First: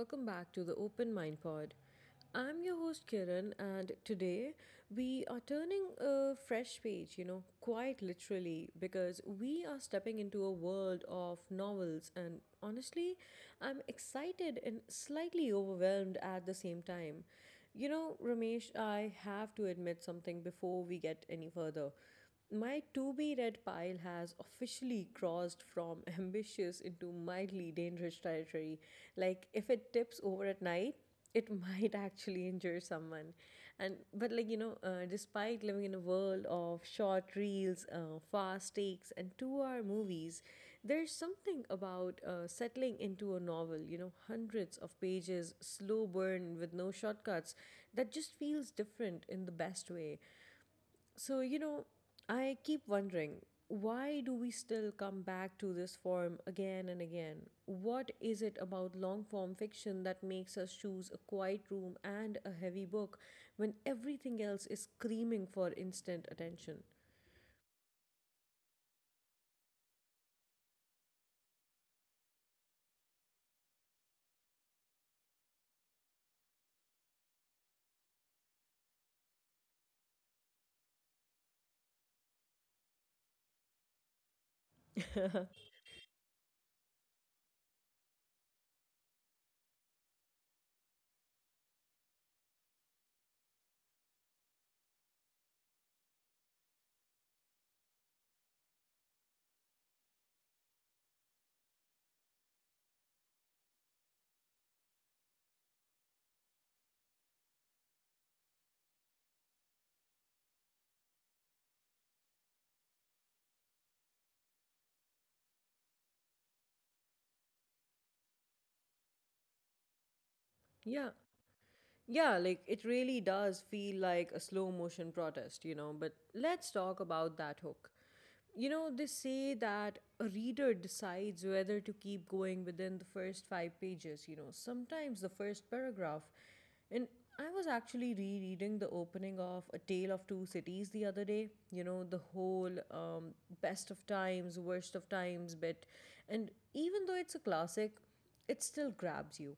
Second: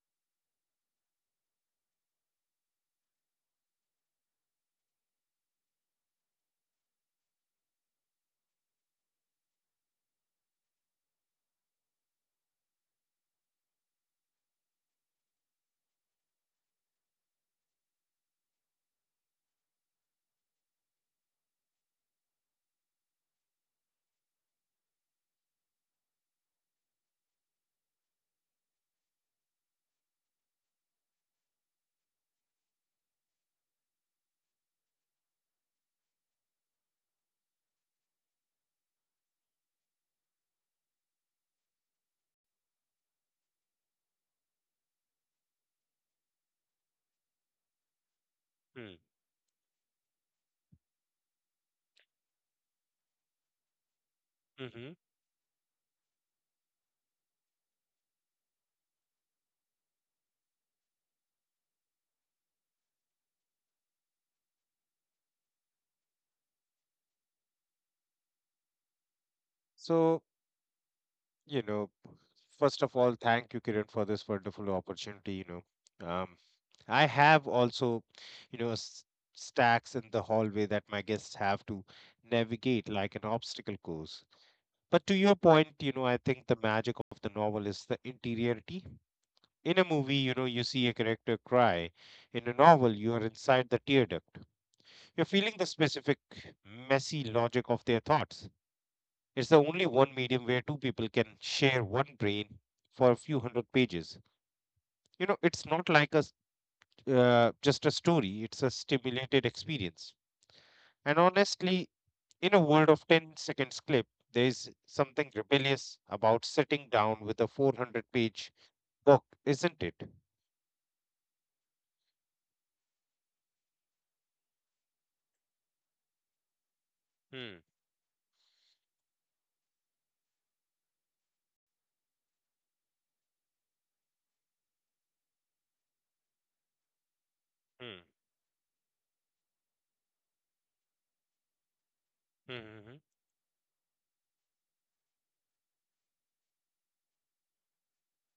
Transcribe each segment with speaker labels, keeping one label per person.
Speaker 1: welcome back to the Open Mind Pod. I'm your host Kiran, and today we are turning a fresh page, you know, quite literally, because we are stepping into a world of novels. And honestly, I'm excited and slightly overwhelmed at the same time. You know, Ramesh, I have to admit something before we get any further. My to be read pile has officially crossed from ambitious into mildly dangerous territory. Like, if it tips over at night, it might actually injure someone. And, but, like, you know, Despite living in a world of short reels, fast takes, and 2 hour movies, there's something about settling into a novel, you know, hundreds of pages, slow burn with no shortcuts, that just feels
Speaker 2: Mm,
Speaker 1: different in the best way. You know, I keep wondering, why do we still
Speaker 2: mhm.
Speaker 1: come back to this form again and again? What is it about long form fiction that makes us choose a quiet room and a heavy book when everything else is screaming for instant attention?
Speaker 2: So, you know, first of all, thank you, Kiran, for this wonderful opportunity. Know, um, I have also, you know, s- stacks in the hallway that my guests have to navigate like an obstacle course. But to your point, I think the magic of the novel is the interiority. In a movie, you see a character cry. In a novel, you are inside the tear duct. You're feeling the specific, messy logic of their thoughts. It's the only one medium where two people can share one brain for a few hundred pages. It's not like just a story, it's a stimulated experience. And honestly, in a world of 10 seconds clip, there is something rebellious about sitting down with a 400-page book,
Speaker 1: yeah,
Speaker 2: isn't it?
Speaker 1: Yeah, like it really does feel like a slow motion protest, you know. But let's talk about that hook. You know,
Speaker 2: Hmm.
Speaker 1: they say that a reader decides whether to keep going within the first five pages, you know, sometimes the first paragraph. And I was actually rereading the
Speaker 2: Hmm.
Speaker 1: opening of A Tale of Two Cities the other day, you know, the whole best of
Speaker 2: Hmm.
Speaker 1: times, worst of times bit. And even though it's a classic, it still grabs you.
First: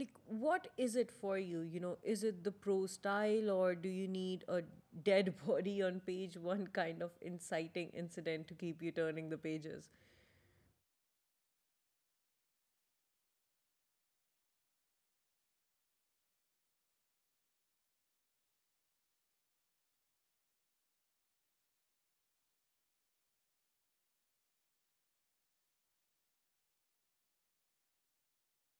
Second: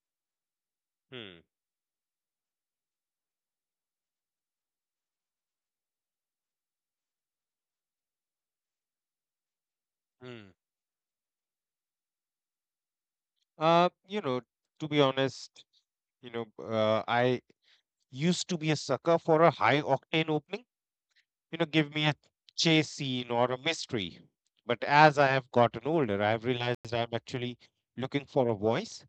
Speaker 1: Like, what is it
Speaker 2: Hmm. Hmm.
Speaker 1: for you? You know, is it the pro style, or do you need a dead body on page one kind of inciting incident to keep you turning the pages?
Speaker 2: Hmm. Uh, you know, to be honest, I used to be a sucker for a high octane opening. Give me a chase scene or a mystery. But as I have gotten older, I've realized I'm actually looking for a voice.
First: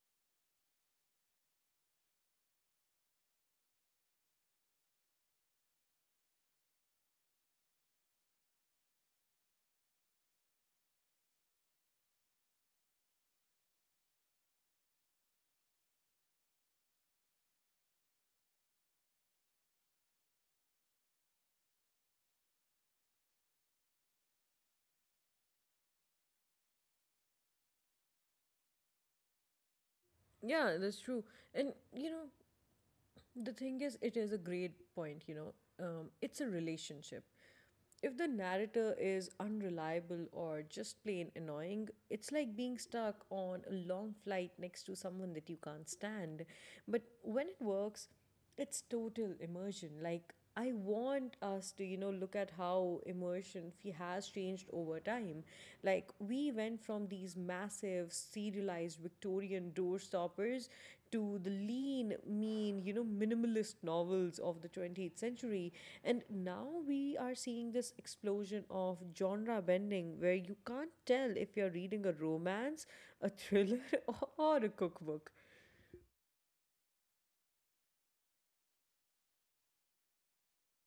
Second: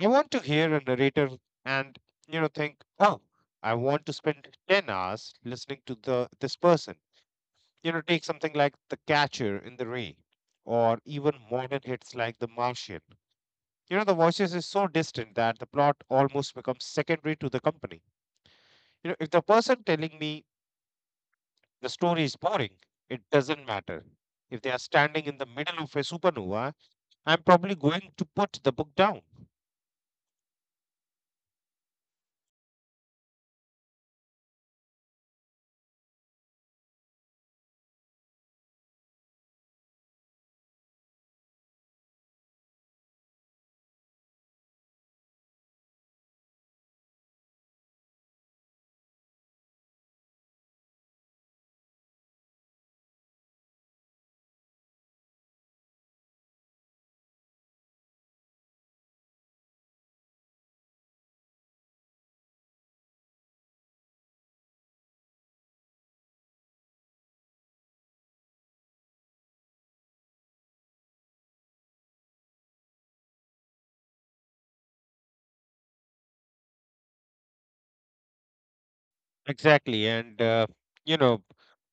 Speaker 2: I want to hear a narrator and, think, oh, I want to spend 10 hours listening to the this person. Take something like The Catcher in the Rye or even modern hits like The Martian. The voices is so distant that the plot almost becomes secondary to the company. If the person telling me the story is boring, it doesn't matter. If they are standing in the middle of a supernova, I'm probably going to put the book down.
Speaker 1: Yeah, that's true. And you know, the thing is, it is a great point. You know, it's a relationship. If the narrator is unreliable or just plain annoying, it's like being stuck on a long flight next to someone that you can't stand. But when it works, it's total immersion. Like, I want us to, you know, look at how immersion has changed over time. Like, we went from these massive, serialized Victorian door stoppers to the lean, mean, you know, minimalist novels of the 20th century. And now we are seeing this explosion of genre bending where you can't tell if you're reading a romance, a thriller, or a cookbook.
Speaker 2: Exactly. And, you know,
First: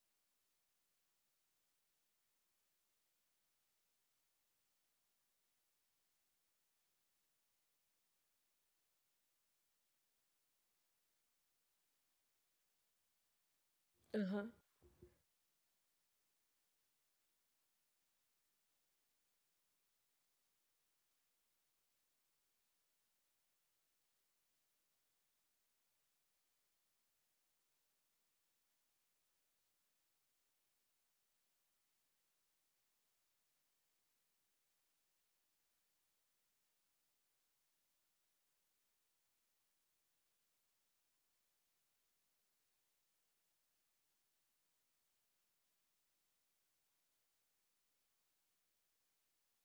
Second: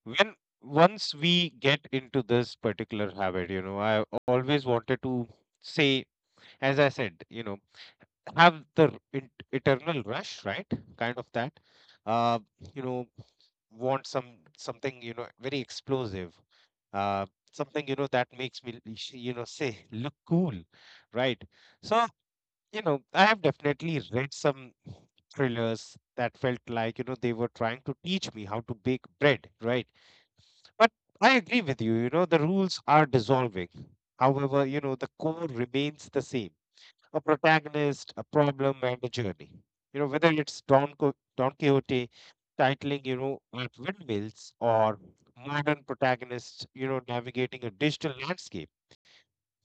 Speaker 2: when once we get into this particular habit, I always wanted to say, as I said, have the eternal rush, right? Kind of that. Uh, you know, want
Speaker 1: Uh huh.
Speaker 2: something, very explosive. uh, Something, that makes me, say look cool, right? So, I have definitely read some thrillers that felt like, they were trying to teach me how to bake bread, right? But I agree with you. You know the rules are dissolving. However, the core remains the same: a protagonist, a problem, and a journey. Whether it's Don Quixote titling, at windmills or modern protagonists, navigating a digital landscape.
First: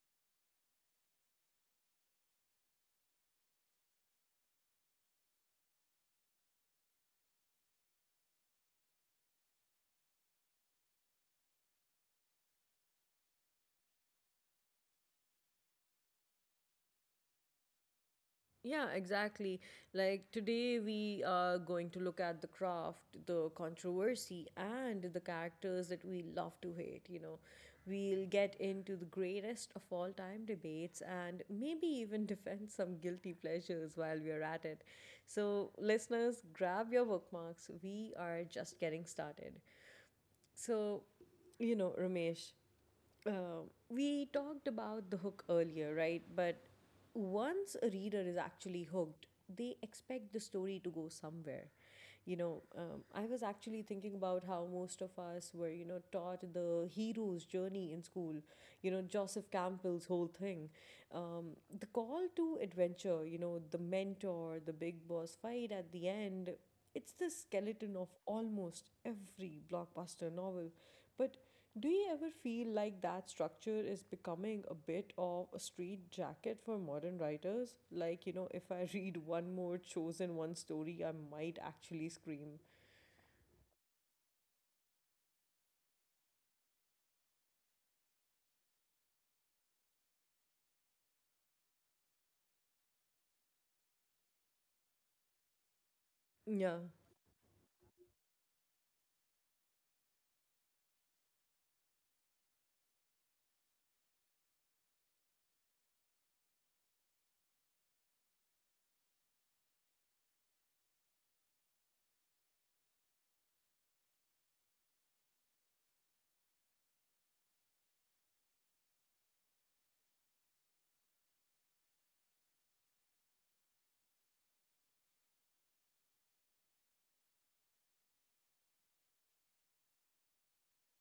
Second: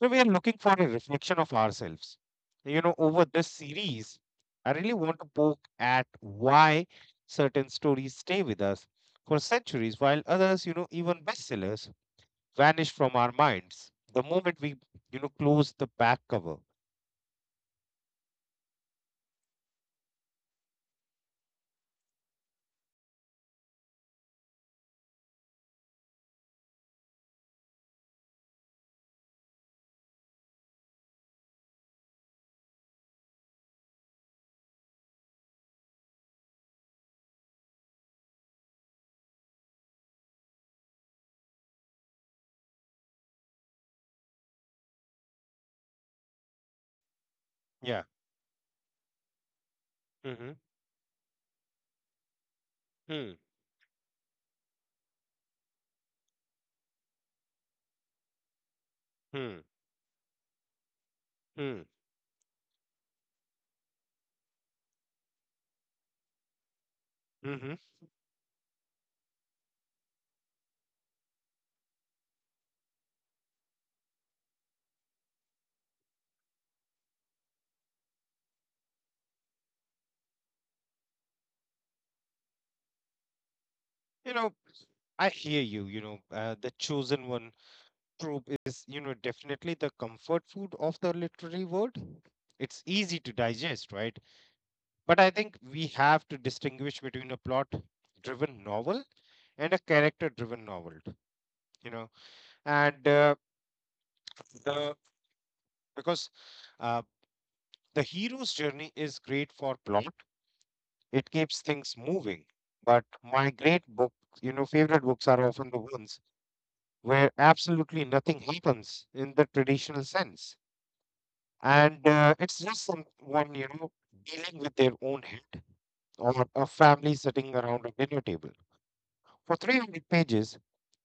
Speaker 2: So we are looking for a reflection of ourselves. Over this series, I really want to poke at why certain stories stay with us for centuries, while others, even bestsellers, vanish from our minds the moment we, close the back cover.
Speaker 1: Yeah, exactly. Like today, we are going to look at the craft, the controversy, and the characters that we love to hate. You know, we'll get into the greatest of all time debates and maybe even defend some guilty pleasures while we're at it. So, listeners, grab your bookmarks. We are just getting started. So, you know, Ramesh, uh, we talked about the hook earlier, right? But once a
Speaker 2: Yeah.
Speaker 1: reader is actually hooked, they expect the
Speaker 2: Mm-hmm.
Speaker 1: story to go somewhere. You know, I was actually thinking about how most of us were, you know, taught the hero's journey in school, you know, Joseph
Speaker 2: Hmm.
Speaker 1: Campbell's whole thing. Um,
Speaker 2: Hmm.
Speaker 1: the call to adventure, you know, the mentor, the big boss fight at the end, it's the
Speaker 2: Hmm.
Speaker 1: skeleton of almost every blockbuster novel. But do you ever feel like that structure is becoming a bit of a street jacket for modern writers? Like, you know, if I read one more chosen one story, I might actually scream.
Speaker 2: You know, I hear you. The chosen one trope is, definitely the comfort food of the literary world. It's easy to digest, right? But I think we have to
Speaker 1: Yeah.
Speaker 2: distinguish between a plot driven novel and a character driven novel. You know, and uh, the because uh, the hero's journey is great for plot, it keeps things moving. But my favorite books are often the ones where absolutely nothing happens in the traditional sense. And it's just someone, dealing with their own head or a family sitting around a dinner table. For 300 pages,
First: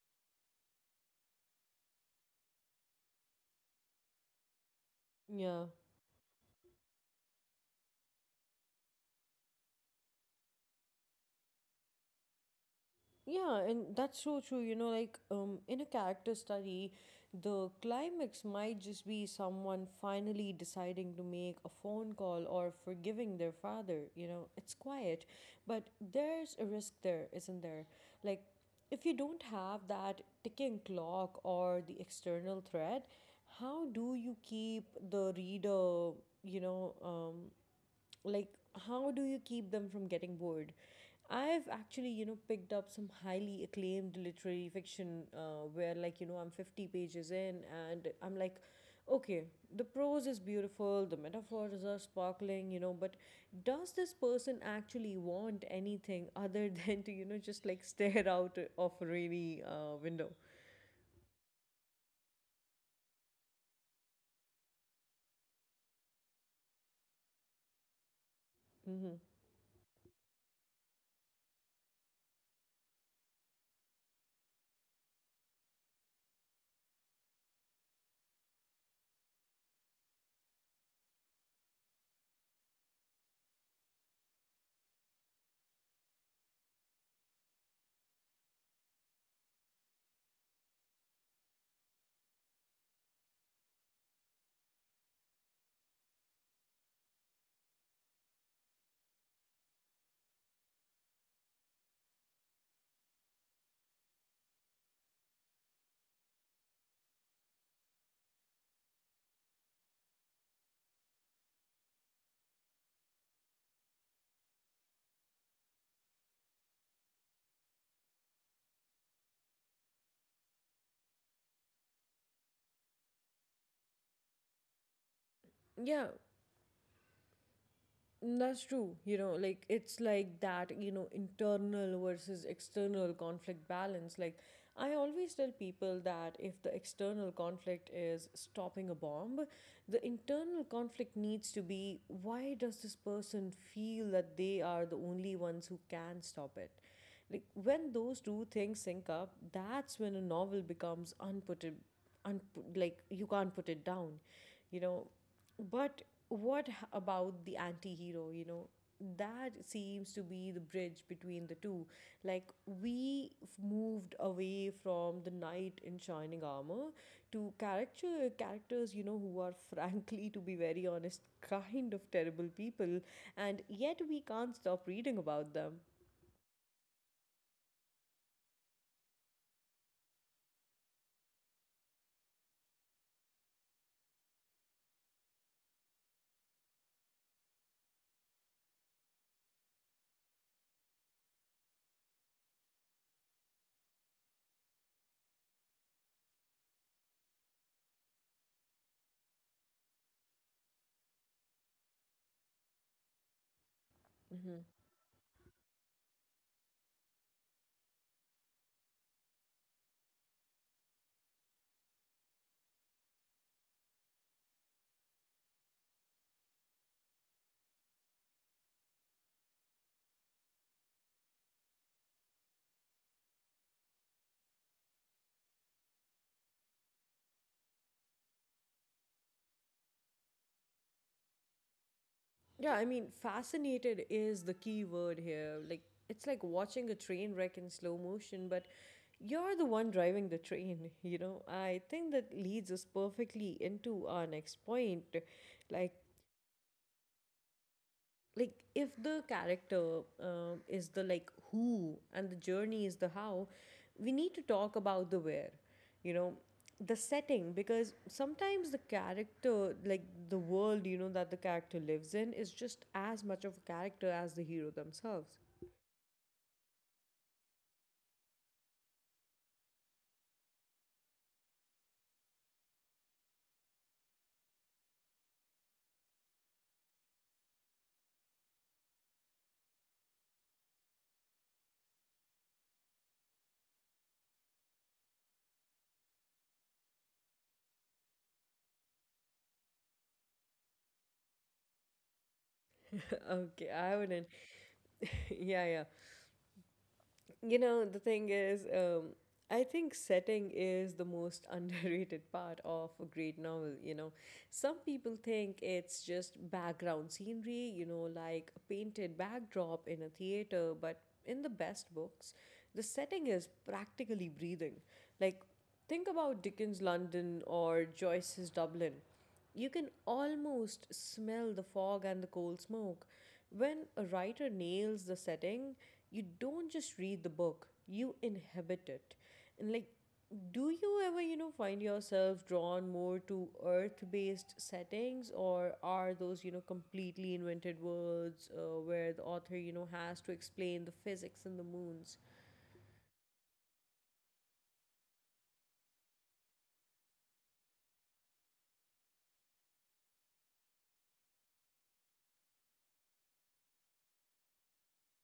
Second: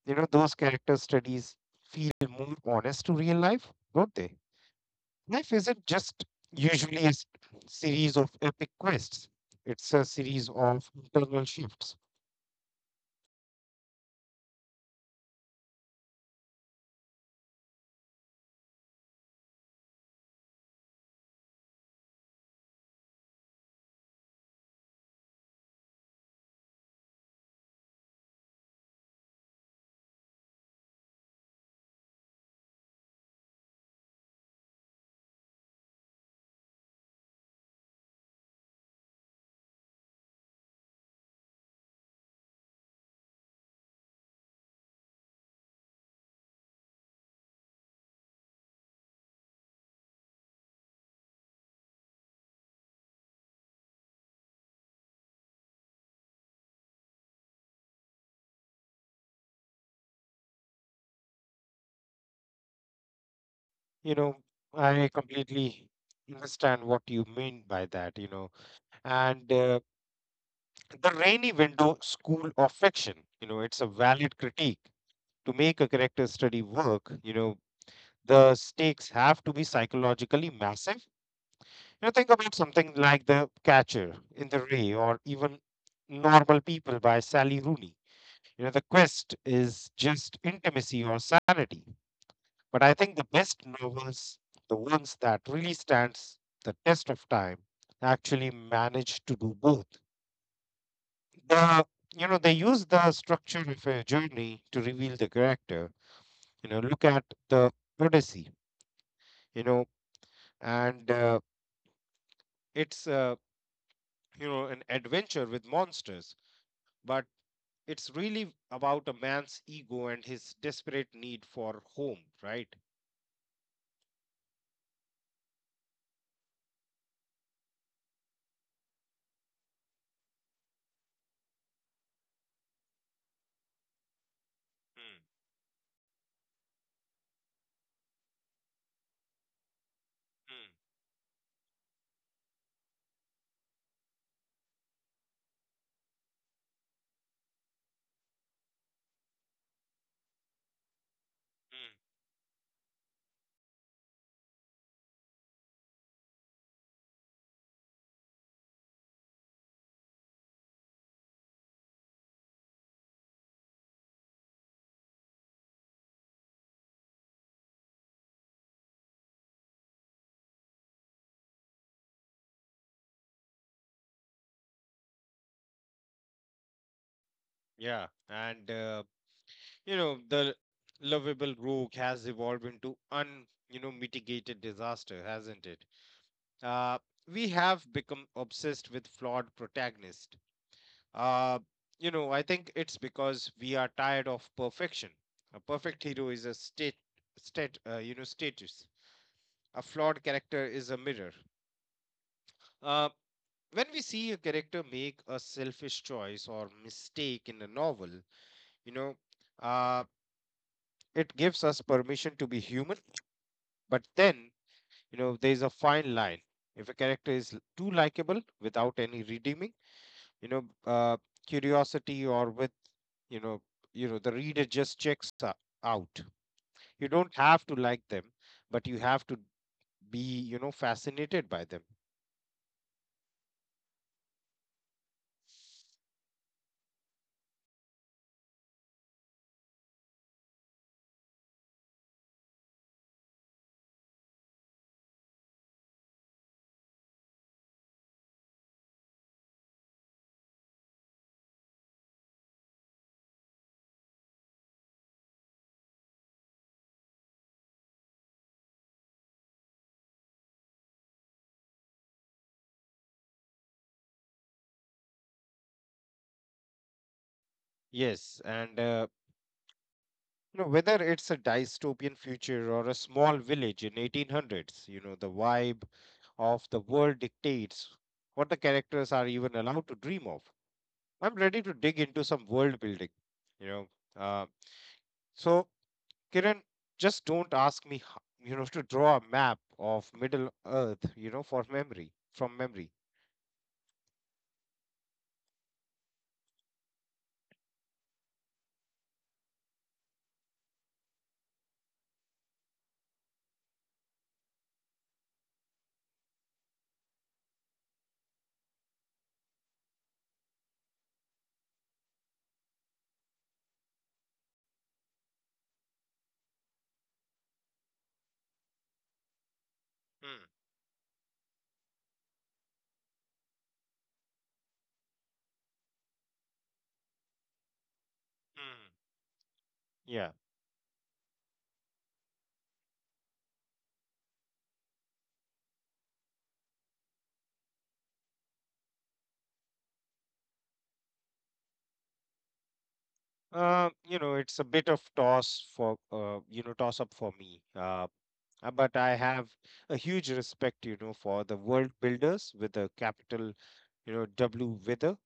Speaker 2: those character studies feel more honest to real life, don't they? Life
Speaker 1: Yeah.
Speaker 2: isn't just usually series of epic quests, it's a series of internal shifts.
Speaker 1: Yeah, and that's so true. You know, like in a character study, the climax might just be someone finally deciding to make a phone call or forgiving their father. You know, it's quiet, but there's a risk there, isn't there? Like, if you don't have that ticking clock or the external threat, how do you keep the reader, you know, um, like how do you keep them from getting bored? I've actually, you know, picked up some highly acclaimed literary fiction, where, like, you know, I'm 50 pages in, and I'm like, okay, the prose is beautiful, the metaphors are sparkling, you know, but does this person actually want anything other than to, you know, just like stare out of a rainy window?
Speaker 2: You know, I completely understand what you mean by that.
Speaker 1: Mm-hmm.
Speaker 2: And the rainy window school of fiction, it's a valid critique. To make a character study work, the stakes have to be psychologically massive. Think about something like The Catcher in the Rye, or even Normal People by Sally Rooney. The quest is just intimacy or sanity. But I think the best novels, the ones that really stands the test of time, actually manage to do both. the they use the structure of a journey to reveal the character. Look at The Odyssey. You know and uh, it's uh, you know an adventure with monsters, but it's really about a man's ego and his desperate need for home, right?
Speaker 1: Yeah, that's true. You know, like it's like that, you know, internal versus external conflict balance. Like, I
Speaker 2: Mm,
Speaker 1: always tell people that if the external conflict is stopping a bomb, the internal conflict needs to be, why does this person feel that they are the only ones who can stop it? Like when those two things sync up, that's when a novel becomes unput
Speaker 2: mm, mm.
Speaker 1: unput like you can't put it down, you know. But what about the anti-hero, you know? That seems to be the bridge between the two. Like we moved away from the knight in shining armor to characters, you know, who are frankly, to be very honest, kind of terrible people, and yet we can't stop reading about them.
Speaker 2: Yeah, and the lovable rogue has evolved into un, mitigated disaster, hasn't it? uh, we have become obsessed with flawed protagonists. Uh, I think it's because we are tired of perfection. A perfect hero is a status. A flawed character is a mirror. Uh, when we see a
Speaker 1: Mm-hmm.
Speaker 2: character make a selfish choice or mistake in a novel, you know, uh, it gives us permission to be human. But then, there is a fine line. If a character is too likable without any redeeming, you know uh, curiosity, or with, you know the reader just checks out. You don't have to like them, but you have to be, fascinated by them.
Speaker 1: Yeah, I mean, fascinated is the key word here. Like, it's like watching a train wreck in slow motion, but you're the one driving the train, you know? I think that leads us perfectly into our next point. Like, like if the character is the like who and the journey is the how, we need to talk about the where, you know, the setting, because sometimes the character, like, the world, you know, that the character lives in is just as much of a character as the hero themselves.
Speaker 2: Yes, and you know whether it's a dystopian future or a small village in 1800s, the vibe of the world dictates what the characters are even allowed to dream of. I'm ready to dig into some world building. You know uh, so Kiran, just don't ask me, to draw a map of Middle Earth, from memory.
Speaker 1: Okay, I wouldn't. Yeah, yeah. You know, the thing is, I think setting is the most underrated part of a great novel. You know, some people think it's just background scenery, you know, like a painted backdrop in a theater, but in the best books, the setting is practically breathing. Like, think about Dickens' London or Joyce's Dublin. You can
Speaker 2: Mm,
Speaker 1: almost smell the fog and the coal smoke. When a writer nails the setting, you don't just read the book, you inhabit
Speaker 2: mm.
Speaker 1: it. And like,
Speaker 2: Yeah.
Speaker 1: do you ever, you know, find yourself drawn more to earth based settings, or are those, you know, completely invented worlds where the author, you know, has to explain the physics and the moons?
Speaker 2: It's a bit of toss up for me. But I have a huge respect, for the world builders with a capital, W Wither.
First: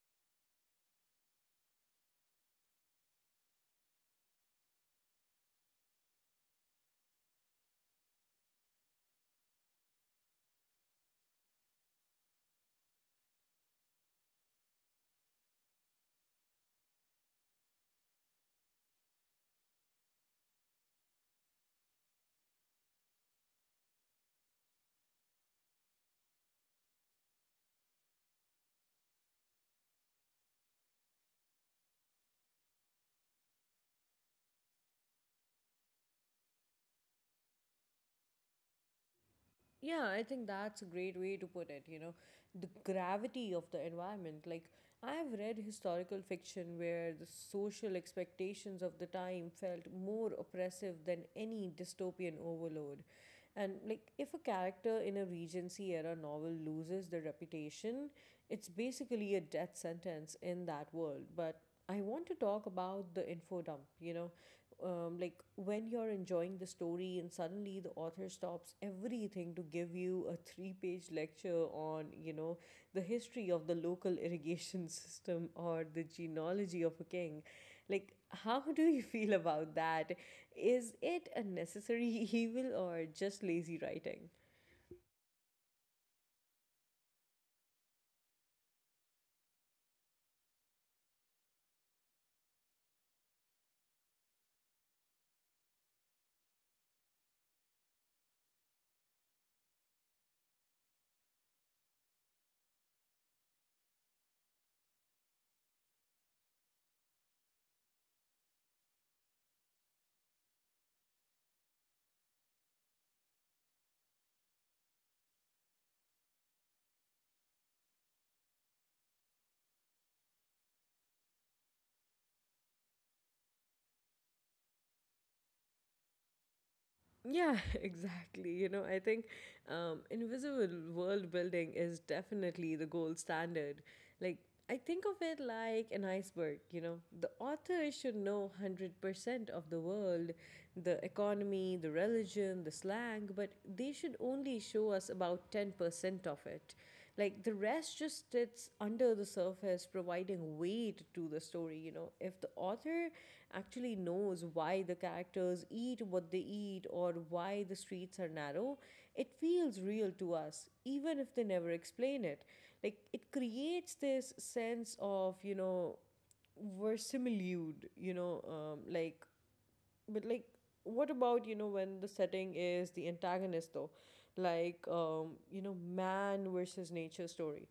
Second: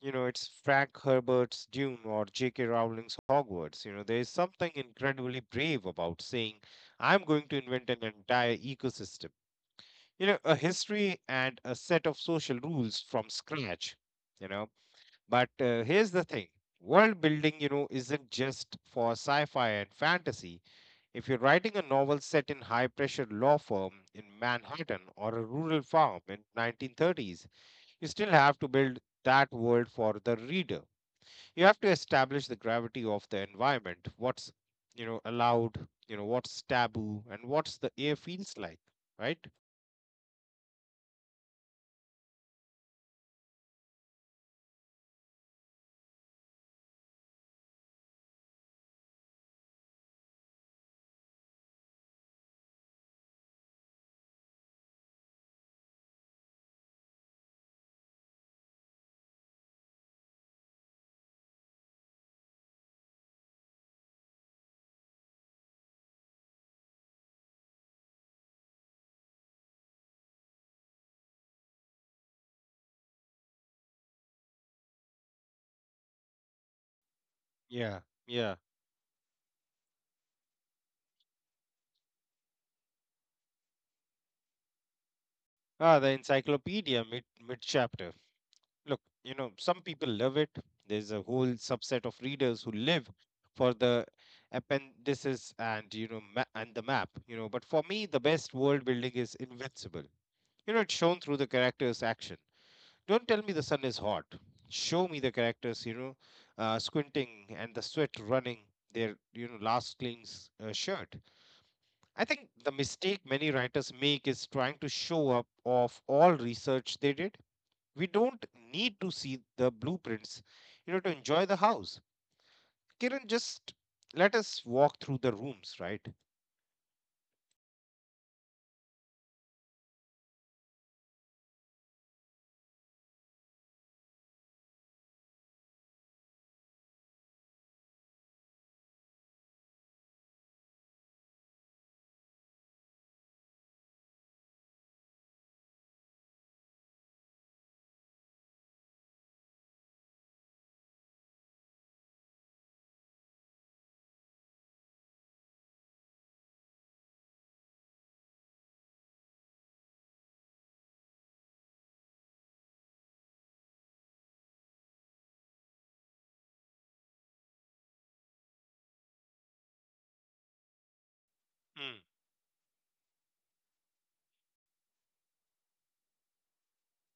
Speaker 2: It's Frank Herbert's Dune or J.K. Rowling's Hogwarts. There is something incredibly brave about saying, I'm going to invent an entire ecosystem, a history and a set of social rules from scratch. You know but uh, here's the thing, world building, isn't just for sci-fi and fantasy. If you're writing a novel set in high pressure law firm in Manhattan or a rural farm in 1930s, you still have to build that world for the reader. You have to establish the gravity of the environment: what's allowed, what's taboo, and what's the air feels like, right?
Speaker 1: Yeah, I think that's a great way to put it. You know, the gravity of the environment. Like, I've read historical fiction where the social expectations of the time felt more oppressive than any dystopian overload. And, like, if a character in a Regency era novel loses the reputation, it's basically a death sentence in that world. But I want to talk about the info dump, you know, like when you're enjoying the story and suddenly the author stops everything to give you a three-page lecture on, you know, the history of the local irrigation system or the genealogy of a king.
Speaker 2: Yeah,
Speaker 1: Like,
Speaker 2: yeah.
Speaker 1: how do you feel about that? Is it a necessary evil or just lazy writing?
Speaker 2: Ah, the encyclopedia mid chapter. Look, some people love it. There's a whole subset of readers who live for the appendices and the map. But for me, the best world building is invincible. It's shown through the characters' action. Don't tell me the sun is hot. Show me the characters, squinting and the sweat running their, last clean's, shirt. I think the mistake many writers make is trying to show up off all research they did. We don't need to see the blueprints, to enjoy the house. Kiran, just let us walk through the rooms, right?
Speaker 1: Yeah, exactly. You know, I think invisible world building is definitely the gold standard. Like, I think of it like an iceberg, you know. The author should know 100% of the world, the economy, the religion, the slang, but they should only show us about 10% of it. Like, the rest just sits under the surface providing weight to the story. You know, if the author actually knows why the characters eat what they eat or why the streets are narrow, it feels real to us even if they never explain it. Like, it creates this sense of, you know, verisimilitude, you know. Like but like What about, you know, when the
Speaker 2: Mm,
Speaker 1: setting is the antagonist though? Like, you know, man versus nature story.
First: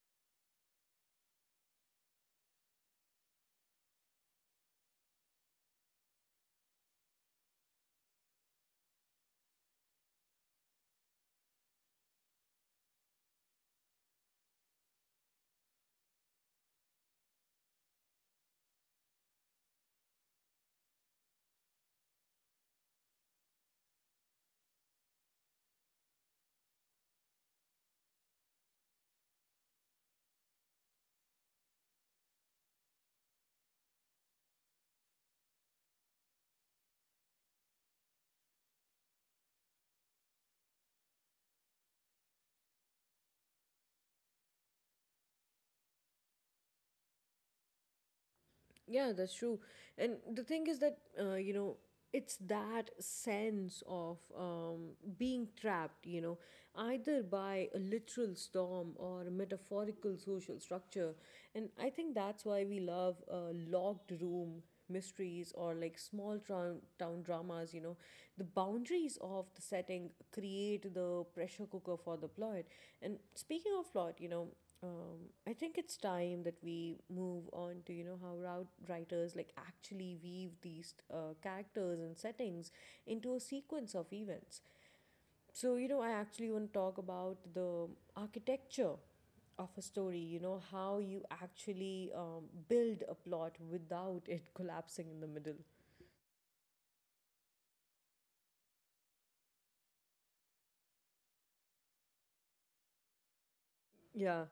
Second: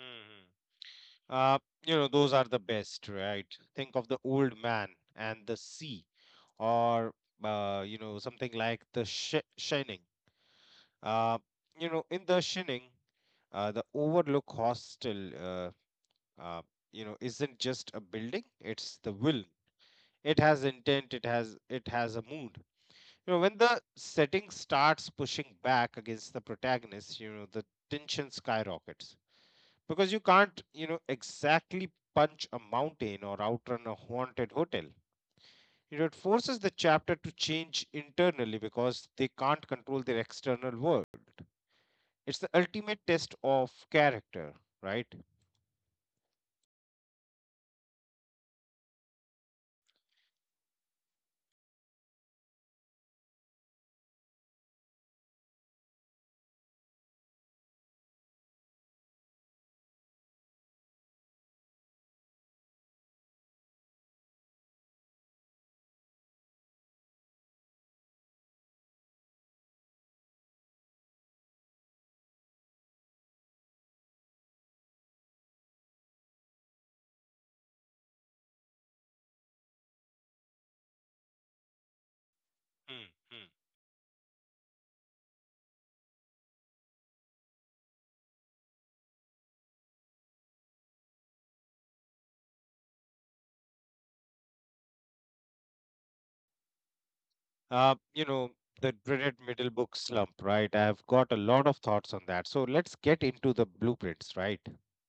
Speaker 2: mm, mm. uh, those are the best, right? Think of The Old Man and the Sea, or something like The Shining. uh, in The Shining, the Overlook Hostel, uh, uh, isn't just a building. It's the will. It has intent. It has a mood. When the setting starts pushing back against the protagonist, the tension skyrockets because you can't, exactly punch a mountain or outrun a haunted hotel. It forces the chapter to change internally because they can't control their external world. It's the ultimate test of character, right?
Speaker 1: Yeah, that's true. And the thing is that, you know, it's that sense of um, being trapped, you know, either by a literal storm or a metaphorical social structure. And I think that's why we love a locked room mysteries, or like small town dramas, you know. The boundaries of the setting create the pressure cooker for the plot. And speaking of plot, you know, I think it's time that we move on to, you know, how route writers like actually weave these characters and
Speaker 2: Hmm,
Speaker 1: settings
Speaker 2: hmm.
Speaker 1: into a sequence of events. So, you know, I actually want to talk about the architecture of a story, you know, how you actually build a plot without it collapsing in the middle.
Speaker 2: Uh, you know, the dreaded middle book slump, right? I've got a lot of thoughts on that. So let's get into the blueprints, right?
Speaker 1: Yeah.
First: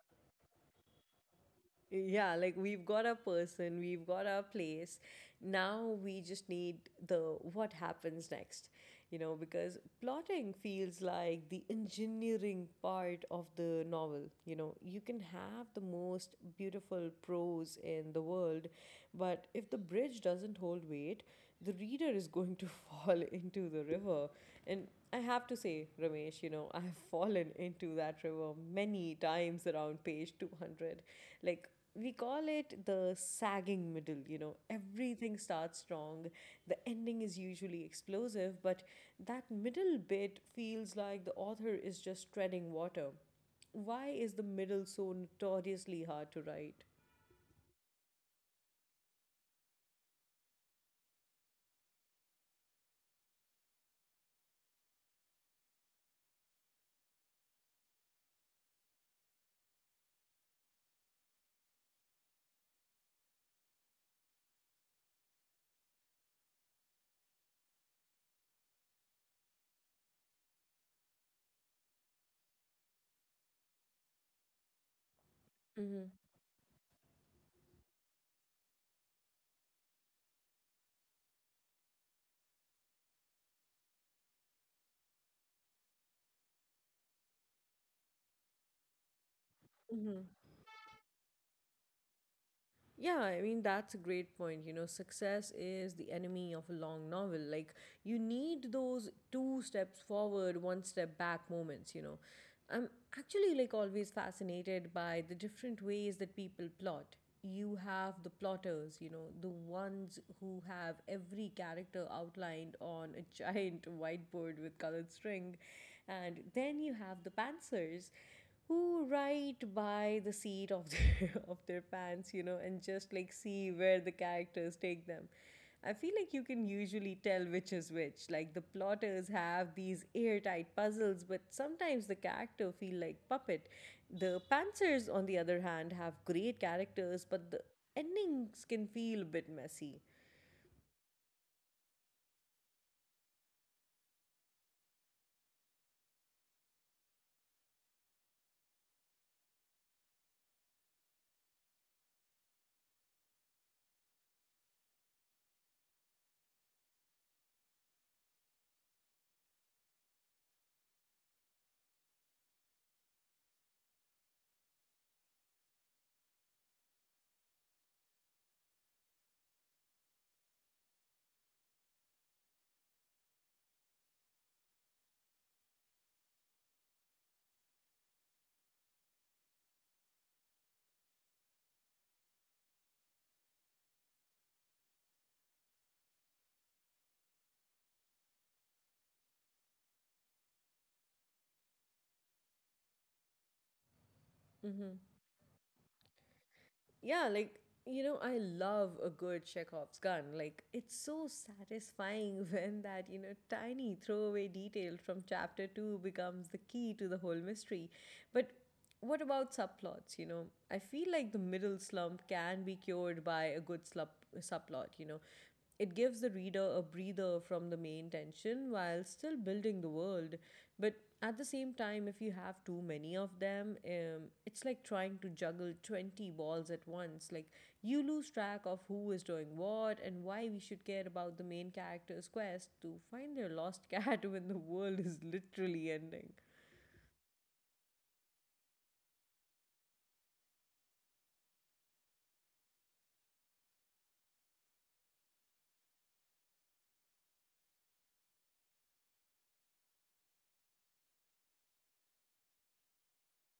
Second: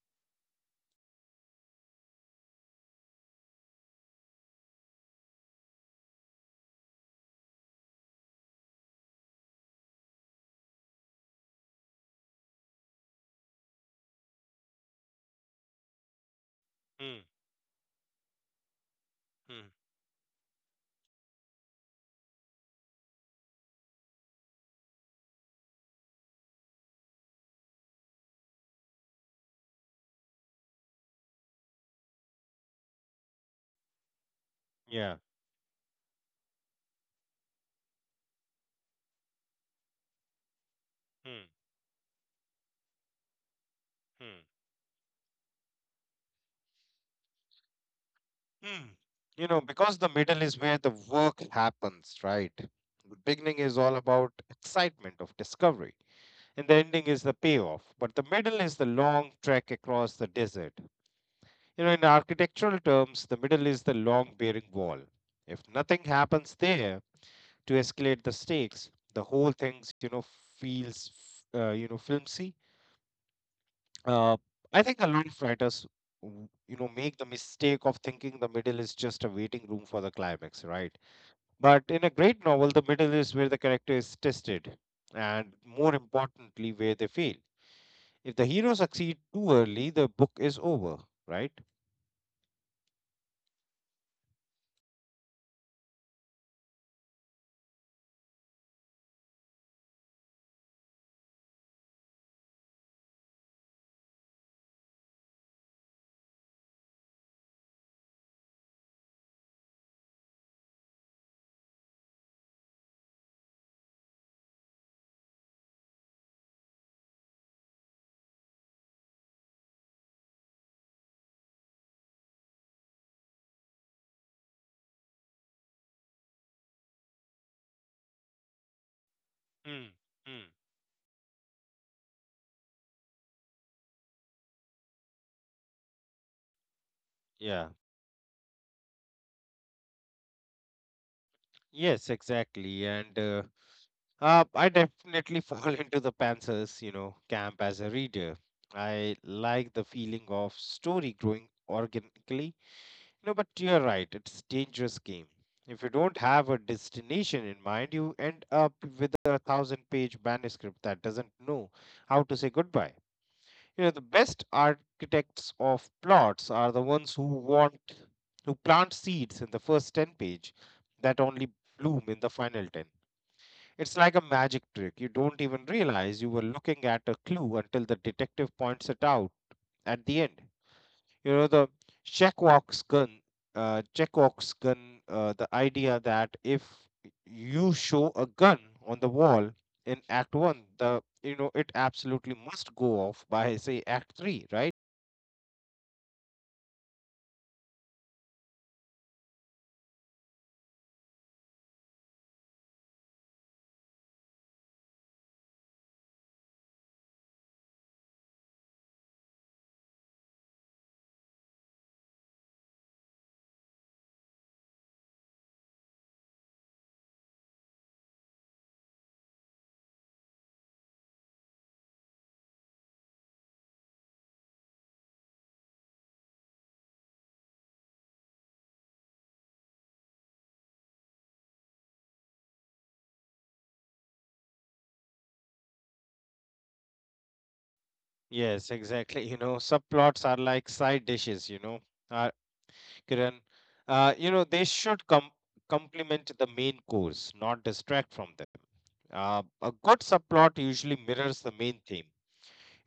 Speaker 1: Yeah, like we've got our person, we've got our place. Now we just need the what happens next, you know, because plotting feels like the engineering part of the novel. You know, you can have the most beautiful
Speaker 2: Hmm,
Speaker 1: prose in the world, but
Speaker 2: hmm.
Speaker 1: if the bridge doesn't hold weight, the reader is going to fall into the river. And I have to say, Ramesh, you know, I have fallen into that river many times around page 200. Like, we call it the sagging middle, you know,
Speaker 2: Yeah.
Speaker 1: everything starts strong. The ending is usually explosive, but that middle bit feels like the
Speaker 2: Hmm.
Speaker 1: author is just treading water. Why is
Speaker 2: Hmm.
Speaker 1: the middle so notoriously hard to write?
Speaker 2: Hmm. Because the middle is where the work happens, right? The beginning is all about excitement of discovery, and the ending is the payoff. But the middle is the long trek across the desert. In architectural terms, the middle is the long bearing wall. If nothing happens there to escalate the stakes, the whole thing, feels, flimsy. uh, I think a lot of writers, make the mistake of thinking the middle is just a waiting room for the climax, right? But in a great novel, the middle is where the character is tested, and more importantly, where they fail. If the hero succeed too early, the book is over, right?
Speaker 1: Yeah, I mean, that's a great point. You know, success is the enemy of a long novel. Like, you need those two steps forward, one step back moments, you know. I'm always fascinated by the different ways that people plot. You have the plotters, you know, the ones who have every character outlined on a giant whiteboard with colored string. And then you have the pantsers who write by the seat of their of their pants, you know, and just like see where the characters take them. I feel like you can usually tell which is which. Like the plotters have
Speaker 2: Mm,
Speaker 1: these
Speaker 2: mm.
Speaker 1: airtight puzzles, but sometimes the character feel like puppet. The pantsers, on the other hand, have great characters, but the
Speaker 2: Yeah.
Speaker 1: endings can feel a bit messy.
Speaker 2: Yes, exactly. And I definitely fall into the Panthers, camp as a reader. I like the feeling of story growing organically. No, but you're right. It's dangerous game. If you don't have a destination in mind, you end up with a thousand page manuscript that doesn't know how to say goodbye. You know, the best architects of plots are the ones who plant seeds in the first 10 page that only bloom in the final 10. It's like a magic trick. You don't even realize you were looking at a clue until the detective points it out at the end. You know, the checkbox gun. Uh, checkbox gun, the idea that if you show a gun on the wall in act 1, the you know, it absolutely must go off by, say, act 3, right?
Speaker 1: Mm-hmm. Yeah, like, you know, I love a good Chekhov's gun. Like, it's so satisfying when that, you know, tiny throwaway detail from chapter two becomes the key to the whole mystery. But what about subplots, you know? I feel like the middle slump can be cured by a good subplot, you know. It gives the reader a breather from the main tension while still building the world. But at the same time, if you have too many of them, it's like trying to juggle 20 balls at once. Like, you lose track of who is doing what and why we should care about the main character's quest to find their lost cat when the world is literally ending.
Speaker 2: Yes, exactly, you know, subplots are like side dishes, you know. uh, Kiran, you know, complement the main course, not distract from them. A good subplot usually mirrors the main theme.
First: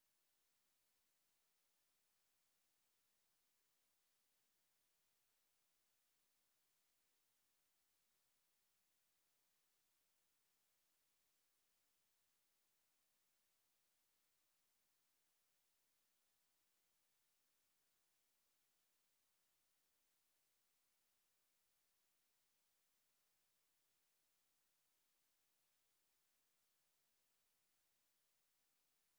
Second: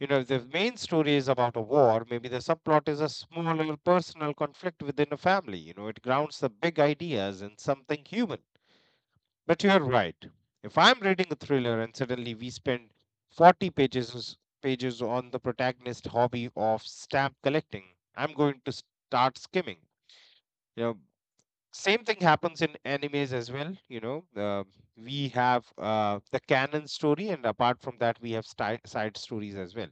Speaker 2: You know, if the main story is about a war, maybe the subplot is a smaller personal conflict within a family. You know, it grounds the big ideas in something human. But you're right. If I'm reading a thriller and suddenly we spend 40 pages on the protagonist hobby of stamp collecting, I'm going to start skimming. You know, same thing happens in animes as well. You know, we have the canon story, and apart from that, we have side stories as well.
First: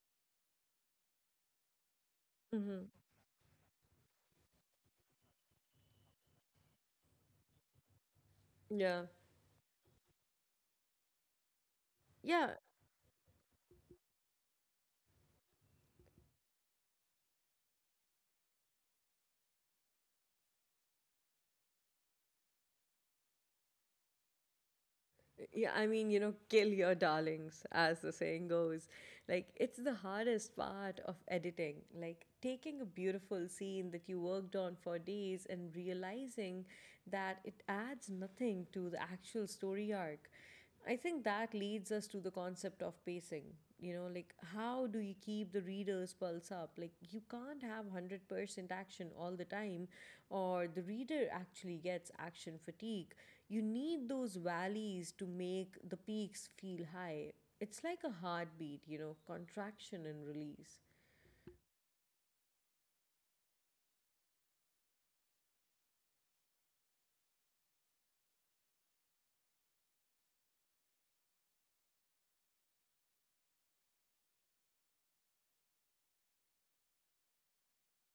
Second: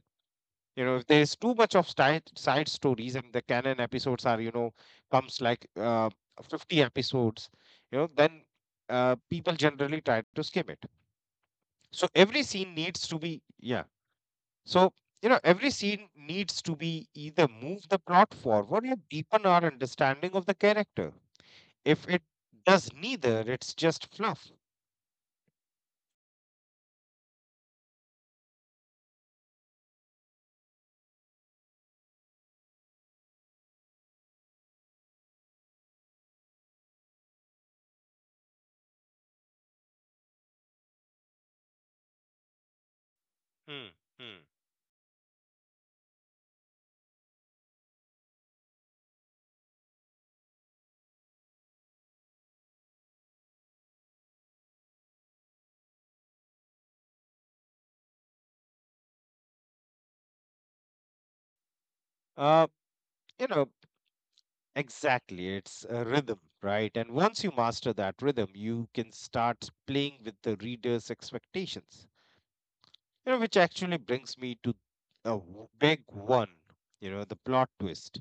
Speaker 2: You know, if there's too much of side
Speaker 1: Mm-hmm.
Speaker 2: stories and the canon episodes are, you know, comes like 50 episodes, you know, then
Speaker 1: Yeah.
Speaker 2: people generally try to skip it. So every
Speaker 1: Yeah,
Speaker 2: scene needs to be, yeah, so you know, every scene needs to be either move the plot forward or deepen our understanding of the character. If it does neither, it's just fluff.
Speaker 1: yeah, I mean, you know, kill your darlings, as the saying goes. Like, it's the hardest part of editing. Like, taking a beautiful scene that you worked on for days and realizing that it adds nothing to the actual story arc. I think that leads us to the concept of pacing.
Speaker 2: Hmm.
Speaker 1: You know, like
Speaker 2: Hmm.
Speaker 1: how do you keep the reader's pulse up? Like you can't have 100% action all the time, or the reader actually gets action fatigue. You need those valleys to make the peaks feel high. It's like a heartbeat, you know, contraction and release.
Speaker 2: Uh, you know, exactly. It's a rhythm, right? And once you master that rhythm, you can start playing with the reader's expectations. You know, which actually brings me to a big one, you know, the plot twist.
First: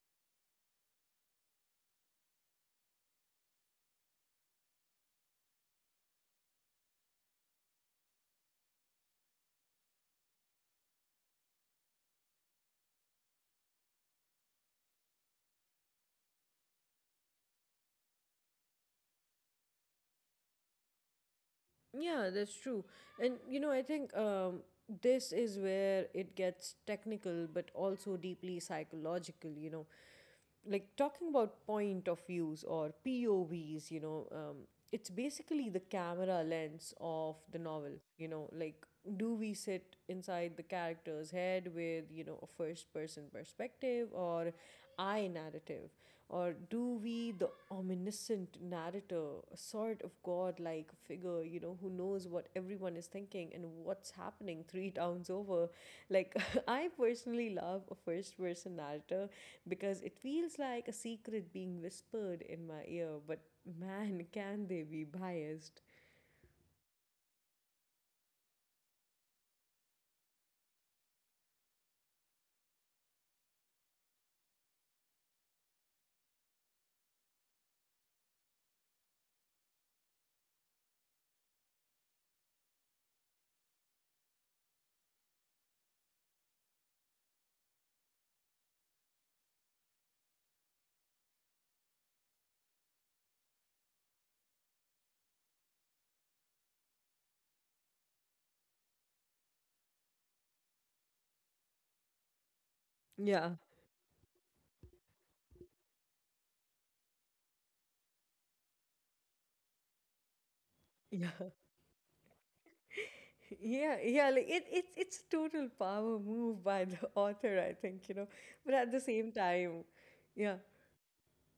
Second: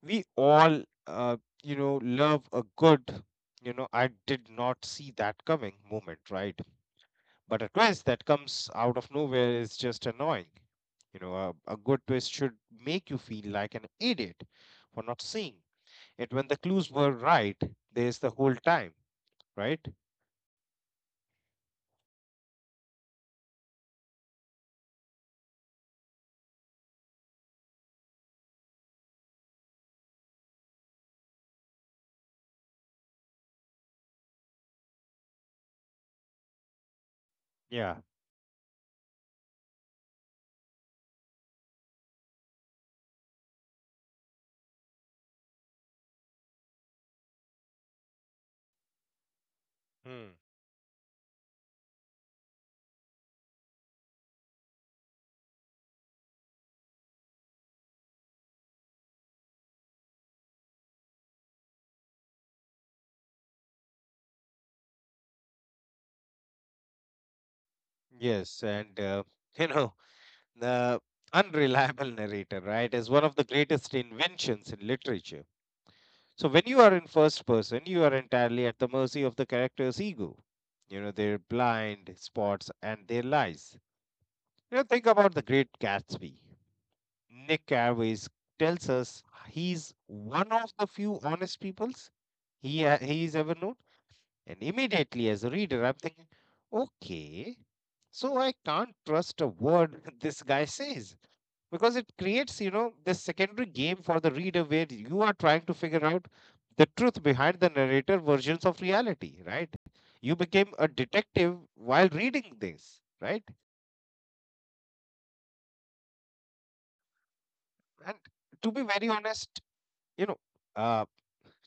Speaker 2: We all, uh, you know, love a good, you know, I did not see that coming moment, right? But a twist that comes out of nowhere is just annoying, you know. A good twist should make you feel like an idiot for not seeing it when the clues were right there's the whole time, right?
Speaker 1: Yeah, that's true. And you know, I think this is where it gets technical but also deeply psychological, you know. Like talking about point of views or POVs, you know, it's basically the camera lens of the
Speaker 2: Yeah.
Speaker 1: novel, you know, like do we sit inside the character's head with, you know, a first person perspective or I narrative? Or do we, the omniscient narrator, a sort of
Speaker 2: Hmm.
Speaker 1: god like figure, you know, who knows what everyone is thinking and what's happening three towns over? Like, I personally love a first person narrator because it feels like a secret being whispered in my ear, but man, can they be biased?
Speaker 2: Yes, and you know, the unreliable narrator, right, is one of the greatest inventions in literature. So when you are in first person, you are entirely at the mercy of the character's ego. You know, their blind spots and their lies. You know, think about the Great Gatsby. Nick Carraway's tells us he's one of the few honest peoples he's ever known. And immediately as a reader, I'm thinking, okay, so I can't trust a word this guy says, because it creates, you know, this
Speaker 1: Yeah,
Speaker 2: secondary game for the reader where you are trying to figure out the truth behind the narrator versions of reality, right? You became a
Speaker 1: yeah.
Speaker 2: detective while reading this, right?
Speaker 1: Yeah, yeah, like it's a total power move by the author, I think,
Speaker 2: And
Speaker 1: you know.
Speaker 2: to be
Speaker 1: But at
Speaker 2: very
Speaker 1: the same
Speaker 2: honest,
Speaker 1: time,
Speaker 2: you know,
Speaker 1: yeah.
Speaker 2: uh,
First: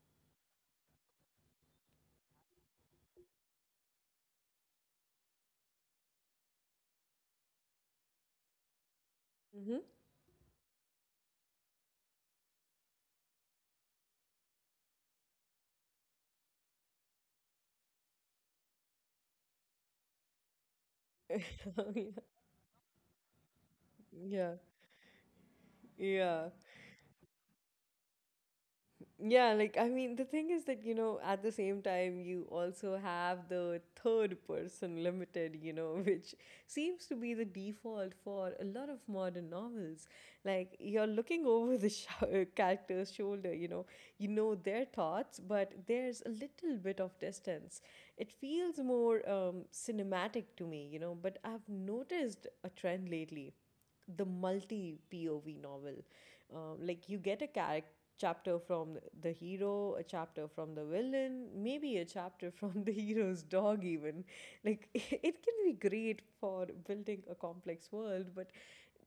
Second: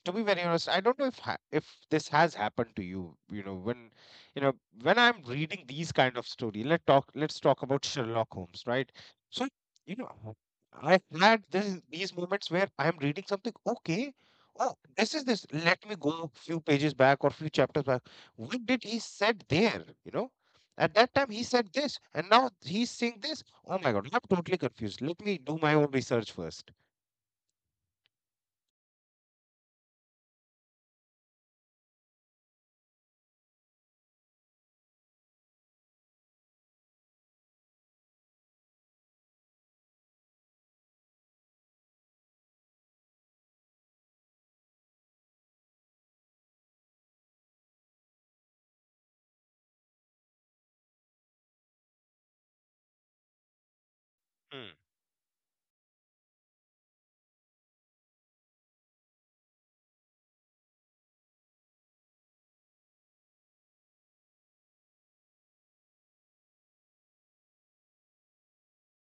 Speaker 2: to be very honest, I don't know if this has happened to you. You know, when, you know when I'm reading these kind of story, let's talk about Sherlock Holmes, right? So you know, I had this, these moments where I'm reading something. Okay, oh, this is this. Let me go a few pages back or few chapters back. What did he said there? You know. At that time, he said this,
Speaker 1: Mm-hmm.
Speaker 2: and now he's saying this. Oh my God, I'm
Speaker 1: Yeah.
Speaker 2: totally confused. Let me do my own research
Speaker 1: Yeah.
Speaker 2: first.
Speaker 1: Yeah. Like, I mean, the thing is that, you know, at the same time, you also have the third person limited, you know, which seems to be the default for a lot of modern novels. Like, you're looking over the character's shoulder, you know their thoughts, but there's a little bit of distance. It feels more cinematic to me, you know, but I've noticed a trend lately the
Speaker 2: Hmm.
Speaker 1: multi POV novel. Like you get a character chapter from the hero, a chapter from the villain, maybe a chapter from the hero's dog even. Like it can be great for building a complex world, but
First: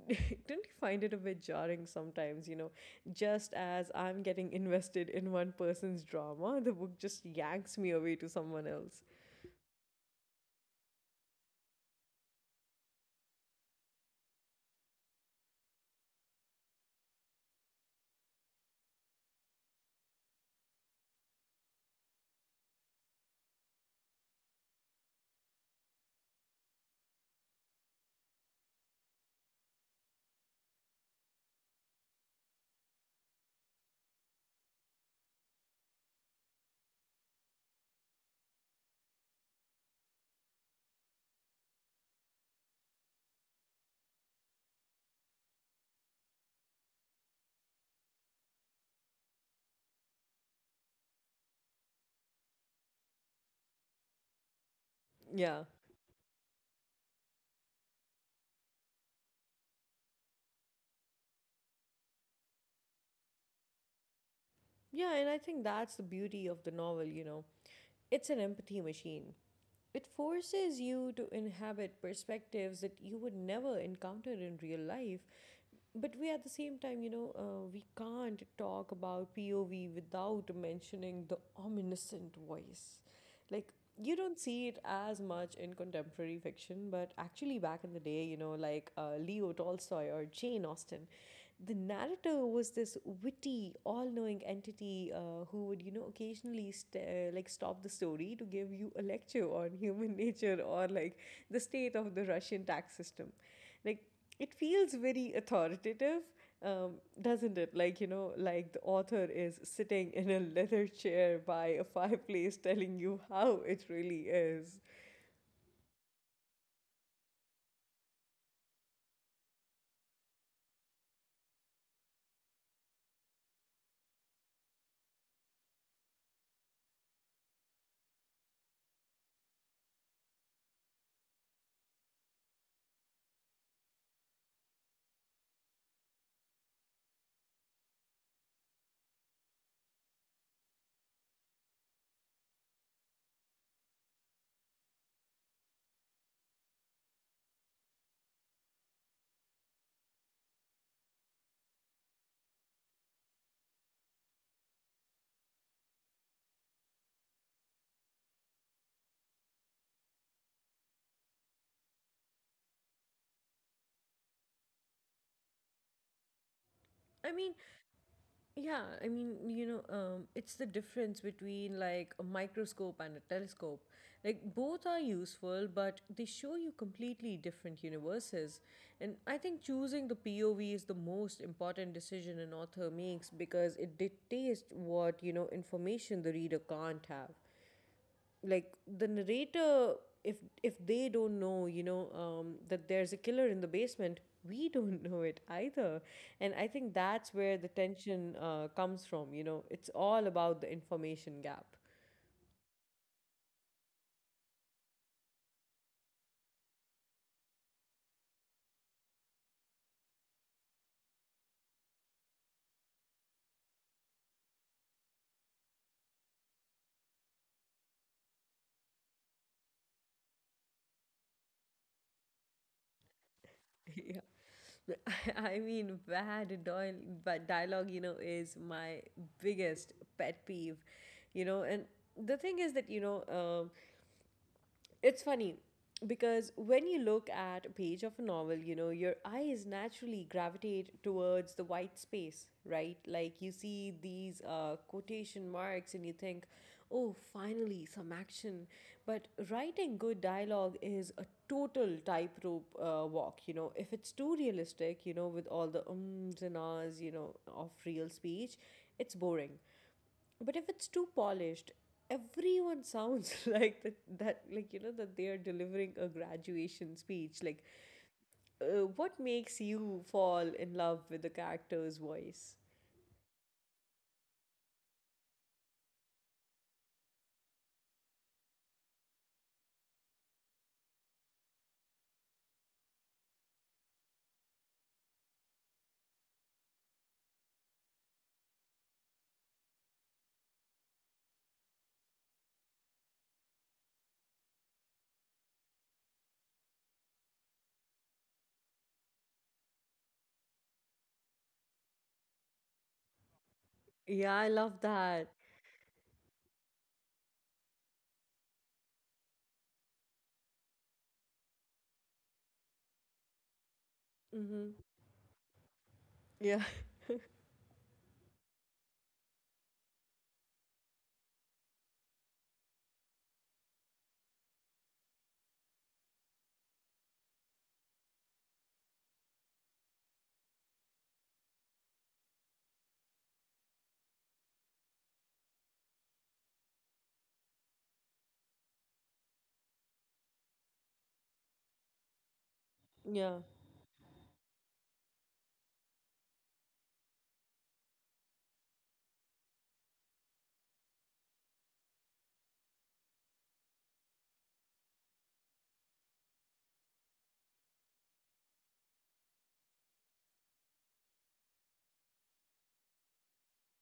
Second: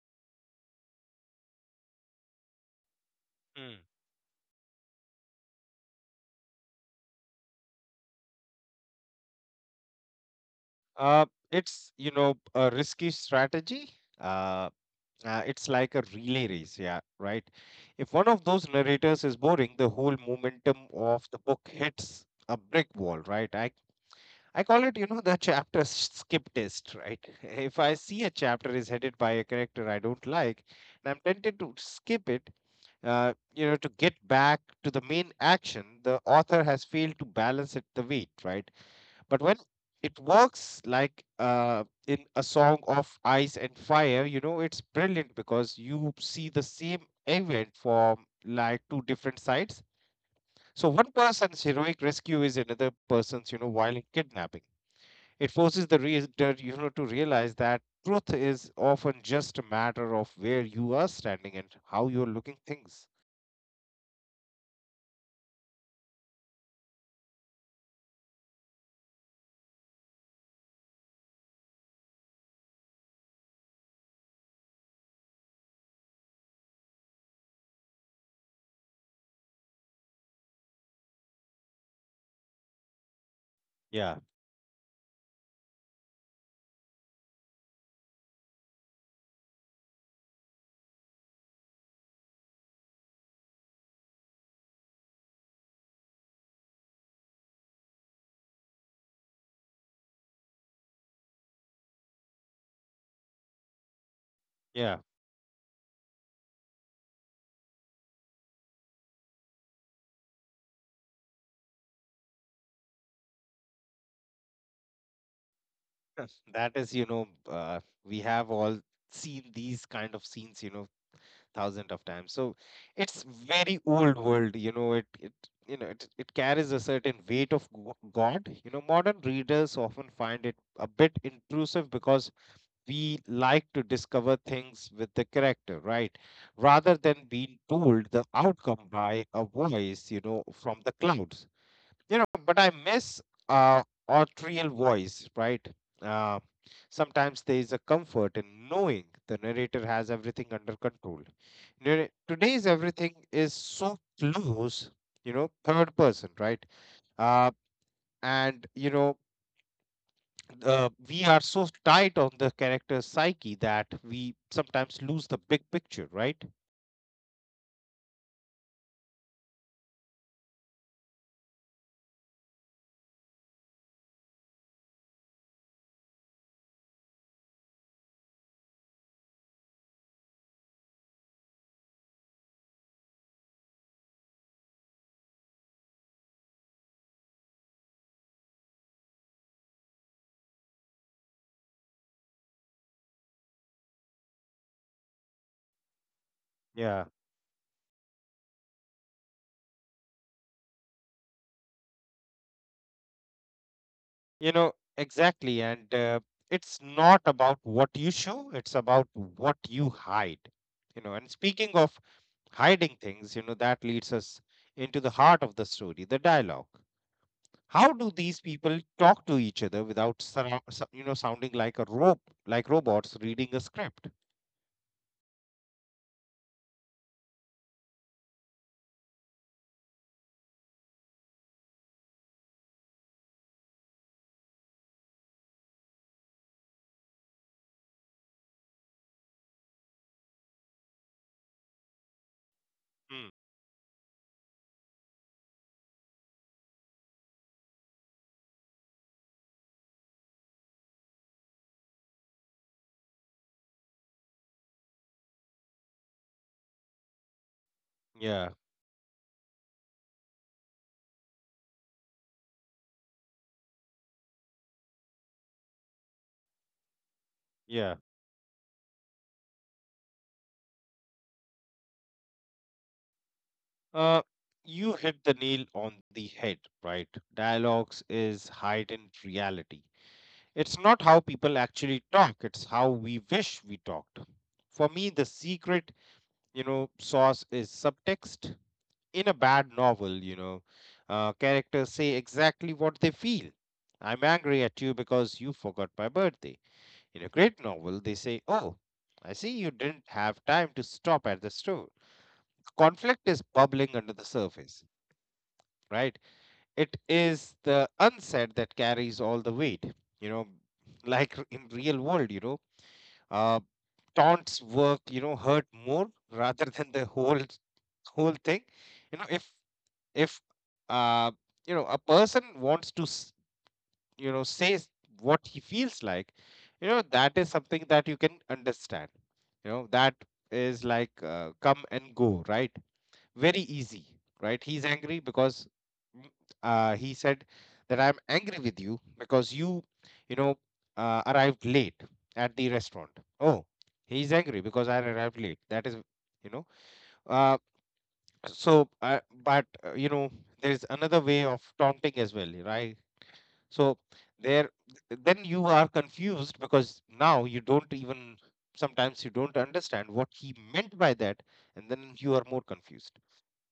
Speaker 1: don't you find it a bit jarring sometimes, you know? Just
Speaker 2: Hmm.
Speaker 1: as I'm getting invested in one person's drama, the book just yanks me away to someone else.
Speaker 2: Uh, it's, you know, a risky strategy. Uh, it's like a relay race, yeah, right. If one of those narrators is boring, the whole momentum of the book hits a brick wall, right? I call it, you know, the chapter skip test, right? If I see a chapter is headed by a character I don't like, and I'm tempted to skip it. You know, to get back to the main action, the author has failed to balance it the weight, right? But when it works, like in A Song of Ice and Fire, you know, it's brilliant because you see the same event from like two different sides. So one person's heroic rescue is another person's, you know, violent kidnapping.
Speaker 1: Yeah.
Speaker 2: It forces the reader, you know, to realize that truth is often just a matter of where you are standing and how you're looking things.
Speaker 1: Yeah, and I think that's the beauty of the novel, you know. It's an empathy machine. It forces you to inhabit perspectives that you would never encounter in real life but we at the same time, you know, we can't talk about POV without mentioning the omniscient voice. Like,
Speaker 2: Yeah,
Speaker 1: you don't see it as much in contemporary fiction, but actually, back in the day, you know, like Leo Tolstoy or Jane Austen, the narrator was this witty, all knowing entity who would, you know, occasionally stop the story to give you a lecture on human nature or like the state of the Russian tax system. Like, it feels
Speaker 2: yeah.
Speaker 1: very authoritative, doesn't it? Like, you know, like the author is sitting in a leather chair by a fireplace telling you how it really is.
Speaker 2: That is, you know, we have all seen these kind of scenes, you know, thousands of times. So it's very old world, you know. It you know, it carries a certain weight of god, you know. Modern readers often find it a bit intrusive because we like to discover things with the character, right, rather than being told the outcome by a voice, you know, from the clouds. You know, but I miss uh authorial voice, right? uh, Sometimes there is a comfort in knowing the narrator has everything under control. Today's everything is so close, you know, third person, right? uh, and you know, we are so tight on the character's psyche that we sometimes lose the big picture,
Speaker 1: I
Speaker 2: right?
Speaker 1: mean, Yeah, I mean, you know, it's the difference between like a microscope and a telescope. Like, both are useful, but they show you completely different universes. And I think choosing the POV is the most important decision an author makes because it dictates what, you know, information the reader can't have like the narrator if if they don't know you know that there's a killer in the basement we don't know it either. And I think that's where the
Speaker 2: Yeah.
Speaker 1: tension comes from, you know, it's all about the information gap.
Speaker 2: You know, exactly. And it's not about what you show, it's about what you hide. You know, and speaking of hiding things, you know, that leads us into the heart of the story, the dialogue. How do these people talk to each other without you know, sounding like a rope, like robots reading a
Speaker 1: Yeah.
Speaker 2: script?
Speaker 1: I mean, bad Doyle. But dialogue, you know, is my biggest pet peeve, you know. And the thing is that, you know, it's funny because when you look at a page of a novel, you know, your eyes naturally gravitate towards the white space, right? Like you
Speaker 2: Hmm.
Speaker 1: see these quotation marks and you think, oh, finally, some action. But writing good dialogue is a total tightrope walk, you know. If it's too realistic, you know, with all the ums and ahs, you know, of real speech,
Speaker 2: Yeah,
Speaker 1: it's boring. But if it's too polished, everyone sounds like that you know that they are delivering a graduation speech. Like,
Speaker 2: yeah.
Speaker 1: what makes you fall in love with the character's voice?
Speaker 2: Uh, you hit the nail on the head, right? Dialogues is heightened reality. It's not how people actually talk, it's how we wish we talked. For me, the secret, you know, source is subtext. In a bad novel, you know, characters say exactly what they feel. I'm angry at you because you forgot my birthday. In a great novel, they say, oh, I see you didn't have time to stop at the store. Conflict
Speaker 1: Yeah,
Speaker 2: is
Speaker 1: I love
Speaker 2: bubbling under the
Speaker 1: that.
Speaker 2: surface, right? It is the unsaid that carries all the weight, you know. Like, r- in real world, you know, uh
Speaker 1: Mm-hmm.
Speaker 2: taunts work, you know, hurt
Speaker 1: Yeah.
Speaker 2: more rather than the whole thing, you know. If if uh you know, a person wants to you know, say what he feels like, you know, that is something that you can understand, you know. That is like, come and go, right? Very easy, right? He's angry because, mm, he said that, I'm angry with you because you know, arrived late at the
Speaker 1: Yeah.
Speaker 2: restaurant. Oh, he's angry because I arrived late. That is, you know, uh, so but you know, there's another way of taunting as well, right? So there, then you are confused because now you don't even, sometimes you don't understand what he meant by that, and then you are more confused.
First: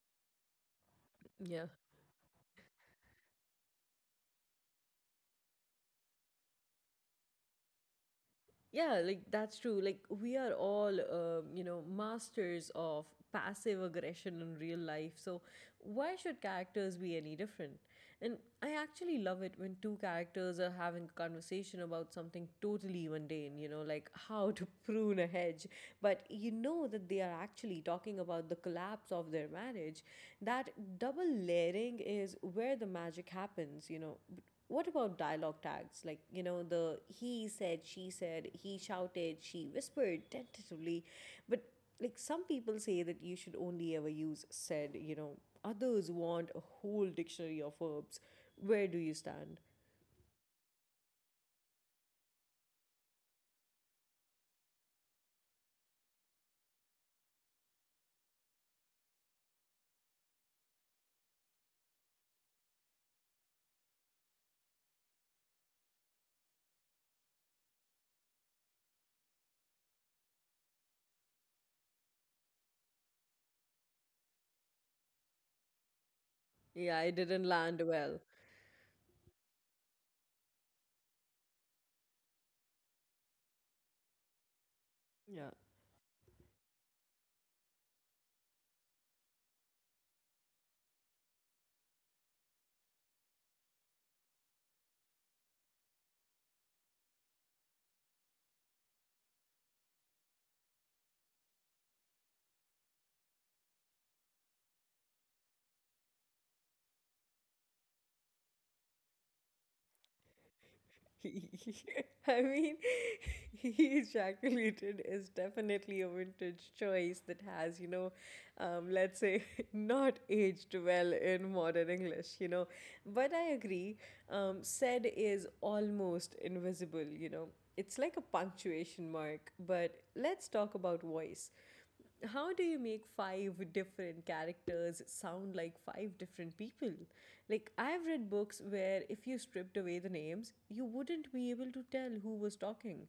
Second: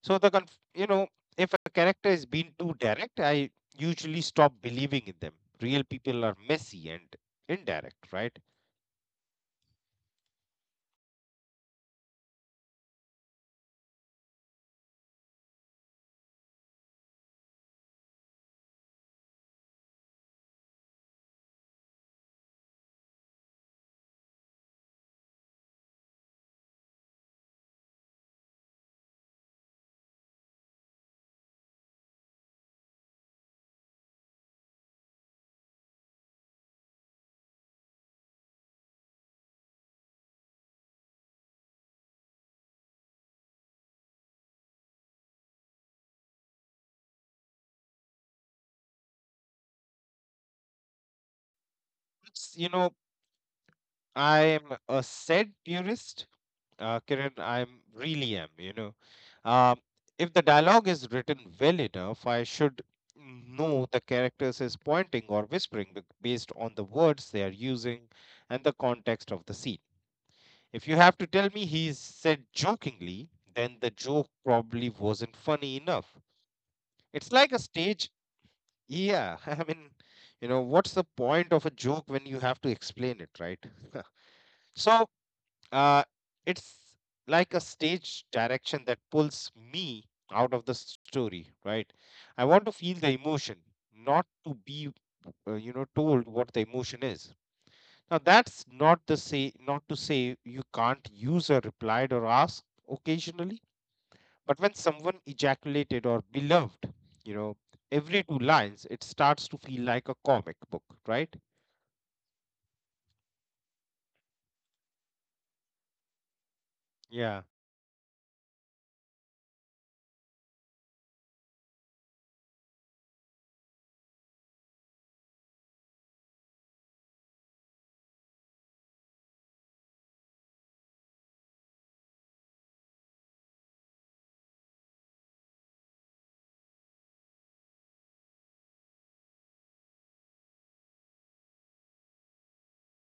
Speaker 2: So you know, if
Speaker 1: Yeah.
Speaker 2: a character is being too direct, I usually stop believing in them. Real people are messy and indirect, right?
Speaker 1: Yeah, like that's true. Like we are all, you know, masters of passive aggression in real life. So why should characters be any different? And I actually love it when two characters are having a conversation about something totally mundane, you know, like how to prune a hedge. But you know that they are actually talking about the collapse of their marriage. That double layering is where the magic happens, you know. What about dialogue tags? Like, you know, the he said, she said, he shouted, she whispered tentatively. But, like, some people say that you should only ever use said, you know, others want a whole dictionary of verbs. Where do you stand?
Speaker 2: It's, you know, I am a said purist, Kiran. I'm really am. You know, um, if the dialogue is written well enough, I should know the characters is pointing or whispering based on the words they are using and the context of the scene. If you have to tell me he said jokingly, then the joke probably wasn't funny enough.
Speaker 1: Yeah, I
Speaker 2: It's like
Speaker 1: didn't
Speaker 2: a
Speaker 1: land
Speaker 2: stage.
Speaker 1: well.
Speaker 2: Yeah, I mean, you know, what's the point of a joke when you have to explain it, right? so,
Speaker 1: Yeah.
Speaker 2: uh, it's like a stage direction that pulls me out of the story, right? I want to feel the emotion, not to be, you know, told what the emotion is. Now that's not to say you can't use a replied or asked occasionally, but when someone ejaculated or beloved, you know, every two lines, it starts to feel like a comic book, right?
Speaker 1: I mean, he ejaculated is definitely a vintage choice
Speaker 2: Yeah.
Speaker 1: that has, you know, let's say, not aged well in modern English, you know. But I agree, said is almost invisible, you know. It's like a punctuation mark, but let's talk about voice, how do you make five different characters sound like five different people? Like, I've read books where if you stripped away the names, you wouldn't be able to tell who was talking.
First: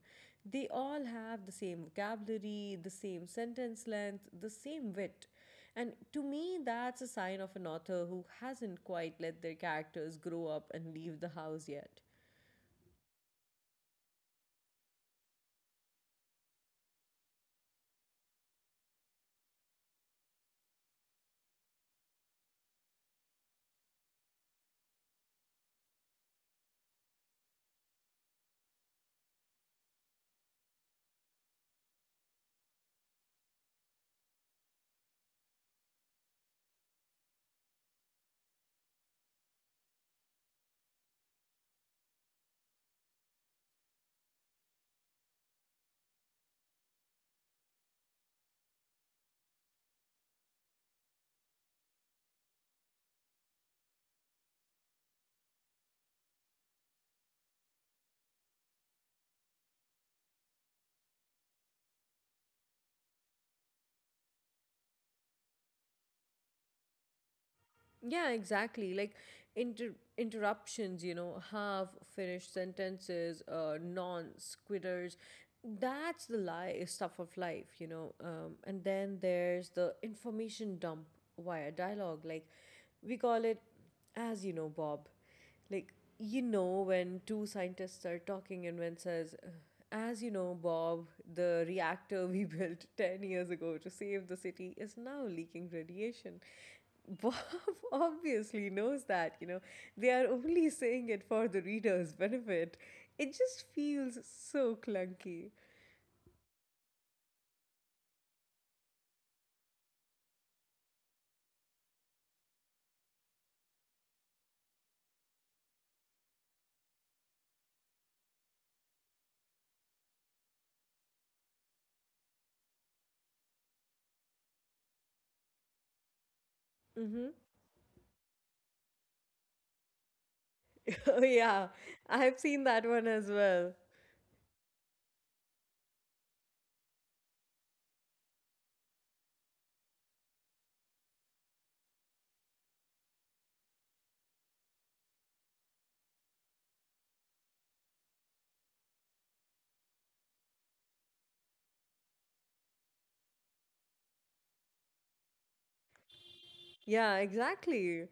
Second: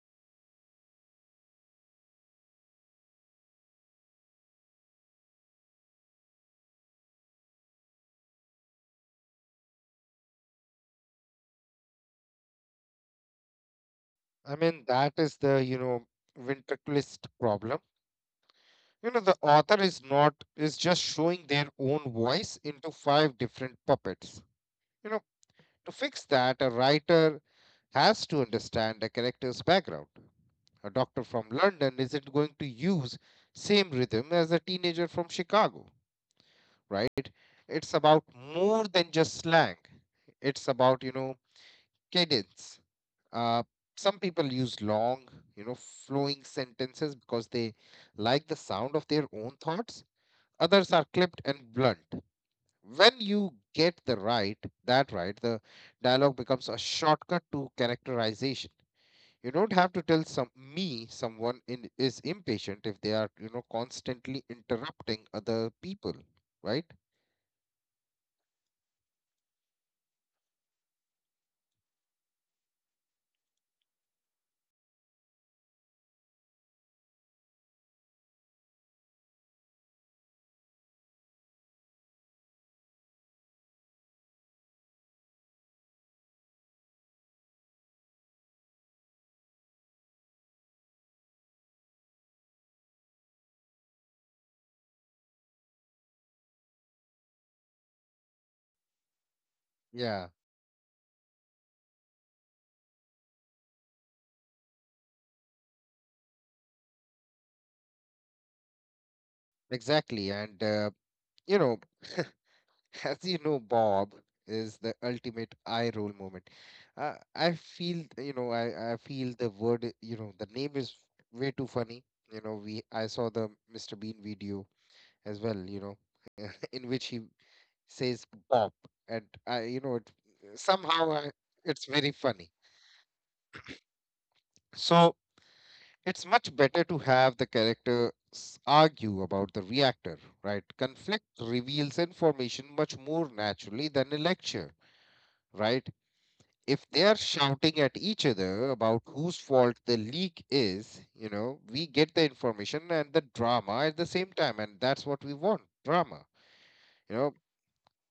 Speaker 1: They all have the same vocabulary, the same sentence length, the same wit. And to me, that's a sign of an author who hasn't quite let their characters grow up and leave the house yet.
Speaker 2: I mean, that is the, you know, ventriculist problem. You know, the author is not is just showing their own voice into five different puppets. You know, to fix that, a writer has to understand the character's background. A doctor from London isn't going to use same rhythm as a teenager from Chicago, right? It's about more than just slang. It's about, you know, cadence. Uh, some people use long, you know, flowing sentences because they like the sound of their own thoughts. Others are clipped and blunt. When you get that right, the dialogue becomes a shortcut to characterization. You don't have to tell someone is impatient if they are, you know, constantly interrupting other people, right?
Speaker 1: Yeah, exactly. Like interruptions, you know, half finished sentences, non squitters. That's the lie stuff of life, you know. And then there's the information dump via dialogue. Like we call it, as you know, Bob. Like you know when two scientists are talking and when says, as you know, Bob, the reactor we built 10 years ago to save the city is now leaking radiation. Bob obviously knows that, you know, they
Speaker 2: Yeah,
Speaker 1: are only saying it for the reader's benefit. It just feels so clunky.
Speaker 2: exactly. You know, as you know, Bob is the ultimate eye roll moment. Uh, I feel, I feel the word, you know, the name is way too funny. You know, we I saw the Mr. Bean video as well, you know, in which he
Speaker 1: Mm-hmm.
Speaker 2: says Bob, and I, you know, it, somehow
Speaker 1: Oh,
Speaker 2: I,
Speaker 1: yeah,
Speaker 2: it's very
Speaker 1: I've
Speaker 2: funny.
Speaker 1: seen that one as well.
Speaker 2: So it's much better to have the characters argue about the reactor, right? Conflict reveals information much more naturally than a lecture, right? If they are shouting at each other about whose fault the leak is, you know, we get the information and the drama at the same time, and that's what we want drama. You
Speaker 1: Yeah,
Speaker 2: know,
Speaker 1: exactly.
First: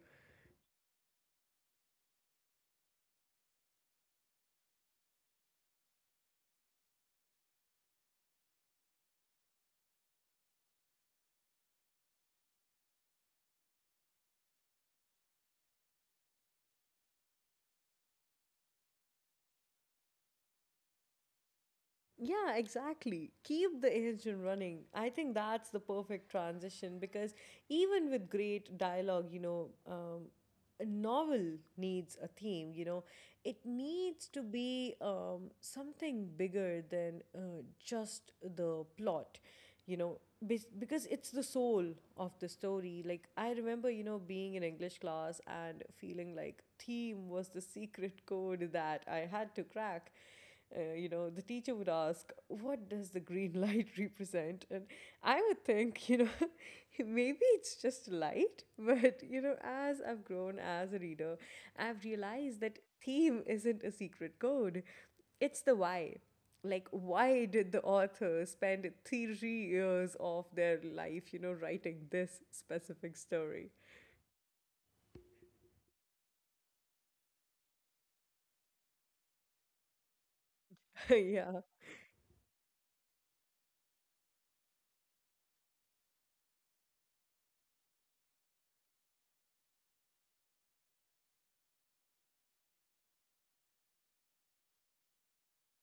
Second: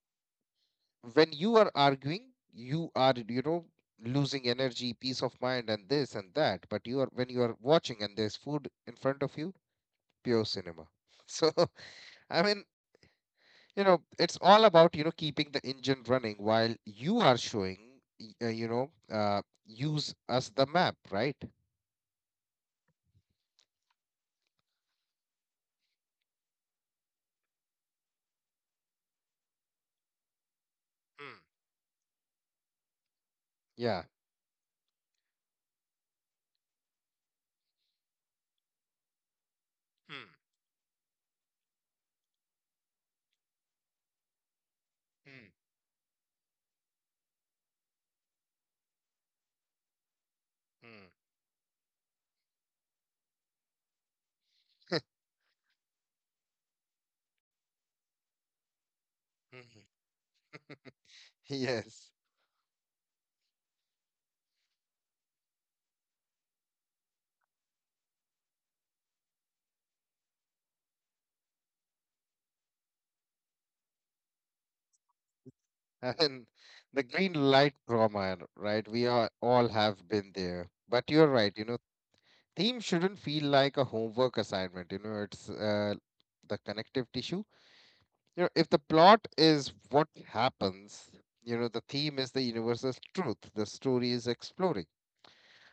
Speaker 2: when you are arguing, you are losing energy, peace of mind, and this and that. When you are watching and there's food in front of you, pure cinema. So, I mean, you know, it's all about, you know, keeping the engine running while you are showing, use as the map, right?
Speaker 1: Yeah, exactly. Keep the engine running. I think that's the perfect transition because even with great dialogue, you know, a
Speaker 2: Mm.
Speaker 1: novel needs a theme, you know, it
Speaker 2: Yeah.
Speaker 1: needs to be something bigger than just the plot, you know,
Speaker 2: Mm,
Speaker 1: because it's the soul of the story. Like, I remember, you know, being in English class
Speaker 2: mm,
Speaker 1: and feeling like theme was the secret code that I had to crack, you
Speaker 2: mm,
Speaker 1: know, the teacher would ask, what does the green light represent? And I would think, you know, maybe it's just light. But, you know,
Speaker 2: mhm.
Speaker 1: as I've grown as a reader, I've
Speaker 2: Yes.
Speaker 1: realized that theme isn't a secret code, it's the why. Like, why did the author spend 3 years of their life, you know, writing this specific story?
Speaker 2: And the green light trauma, right? We are all have been there. But you're
Speaker 1: yeah.
Speaker 2: right, you know, theme shouldn't feel like a homework assignment. You know, it's the connective tissue. You know, if the plot is what happens, you know, the theme is the universal truth the story is exploring.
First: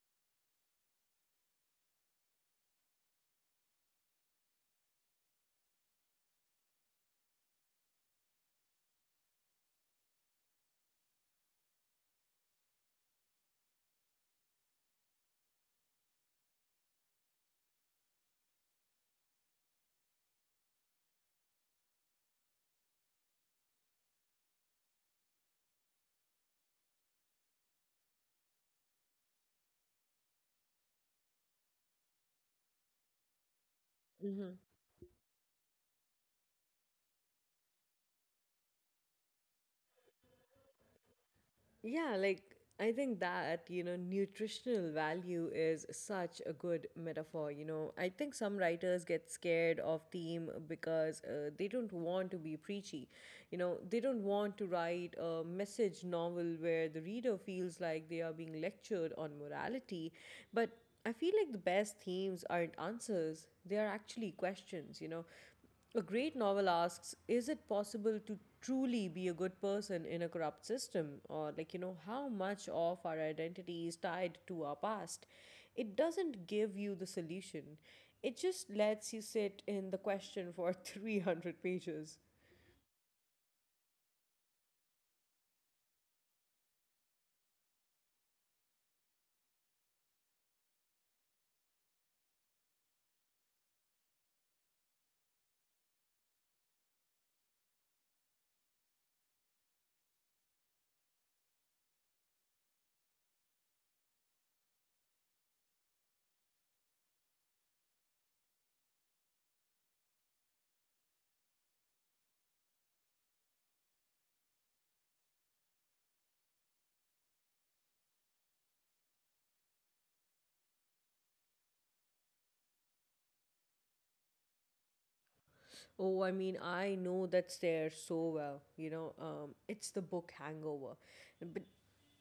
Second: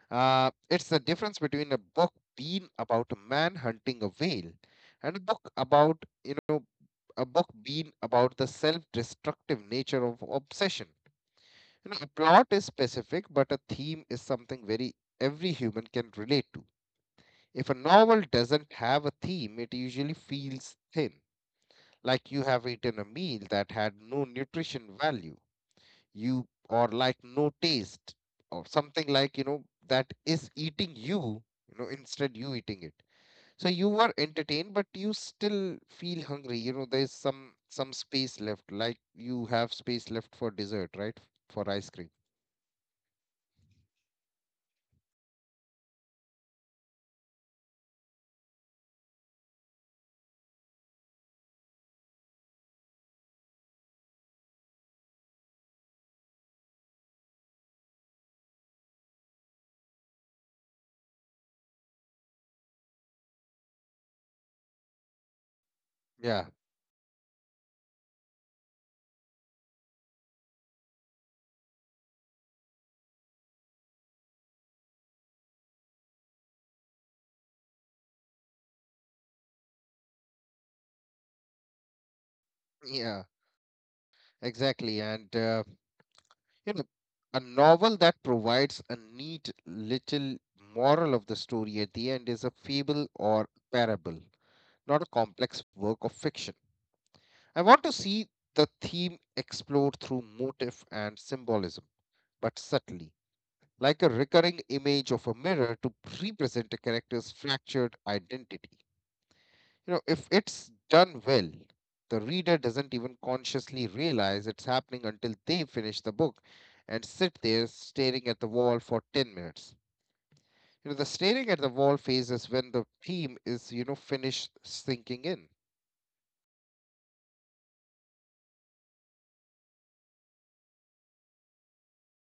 Speaker 2: It's the difference between a book being about a man hunting a whale and a book being about the self destructive nature of obsession. You know, a plot is specific, but a theme is something very every human can relate to. If a novel doesn't have a theme, it usually feels thin, like you have eaten a meal that had no nutrition value you, or like no taste or something, like you know that is eating you, you know, instead you eating it. So you were entertained but you still feel hungry, you know, there's some space left, like you have space left for dessert, right? For ice cream.
Speaker 1: Yeah, like I think that, you know, nutritional value is such a good metaphor. You know, I think some writers get scared of theme because they don't want to be preachy. You know, they don't want to write a message novel where the reader feels like they are being lectured on morality. But I feel like the best themes aren't answers, they are actually questions, you know. A
Speaker 2: Yeah,
Speaker 1: great novel asks, is it possible to truly be a good person in a corrupt system? Or, like, you know, how much of our identity is tied to our past? It doesn't give you the solution, it just lets you sit in the question for 300 pages.
Speaker 2: yeah, exactly. and you know, a novel that provides a neat little moral of the story at the end is a fable or parable, not a complex work of fiction. I want to see the theme explored through motif and symbolism, but subtly, like a recurring image of a mirror to represent a character's fractured identity. You know, if it's done well, the reader doesn't even consciously realize it's happening until they finish the book and sit there staring at the wall for 10 minutes. You know, the staring at the wall phase is when the theme is, you know, finished sinking in.
Speaker 1: Oh, I mean, I know that stare so well. You know, it's the book hangover. But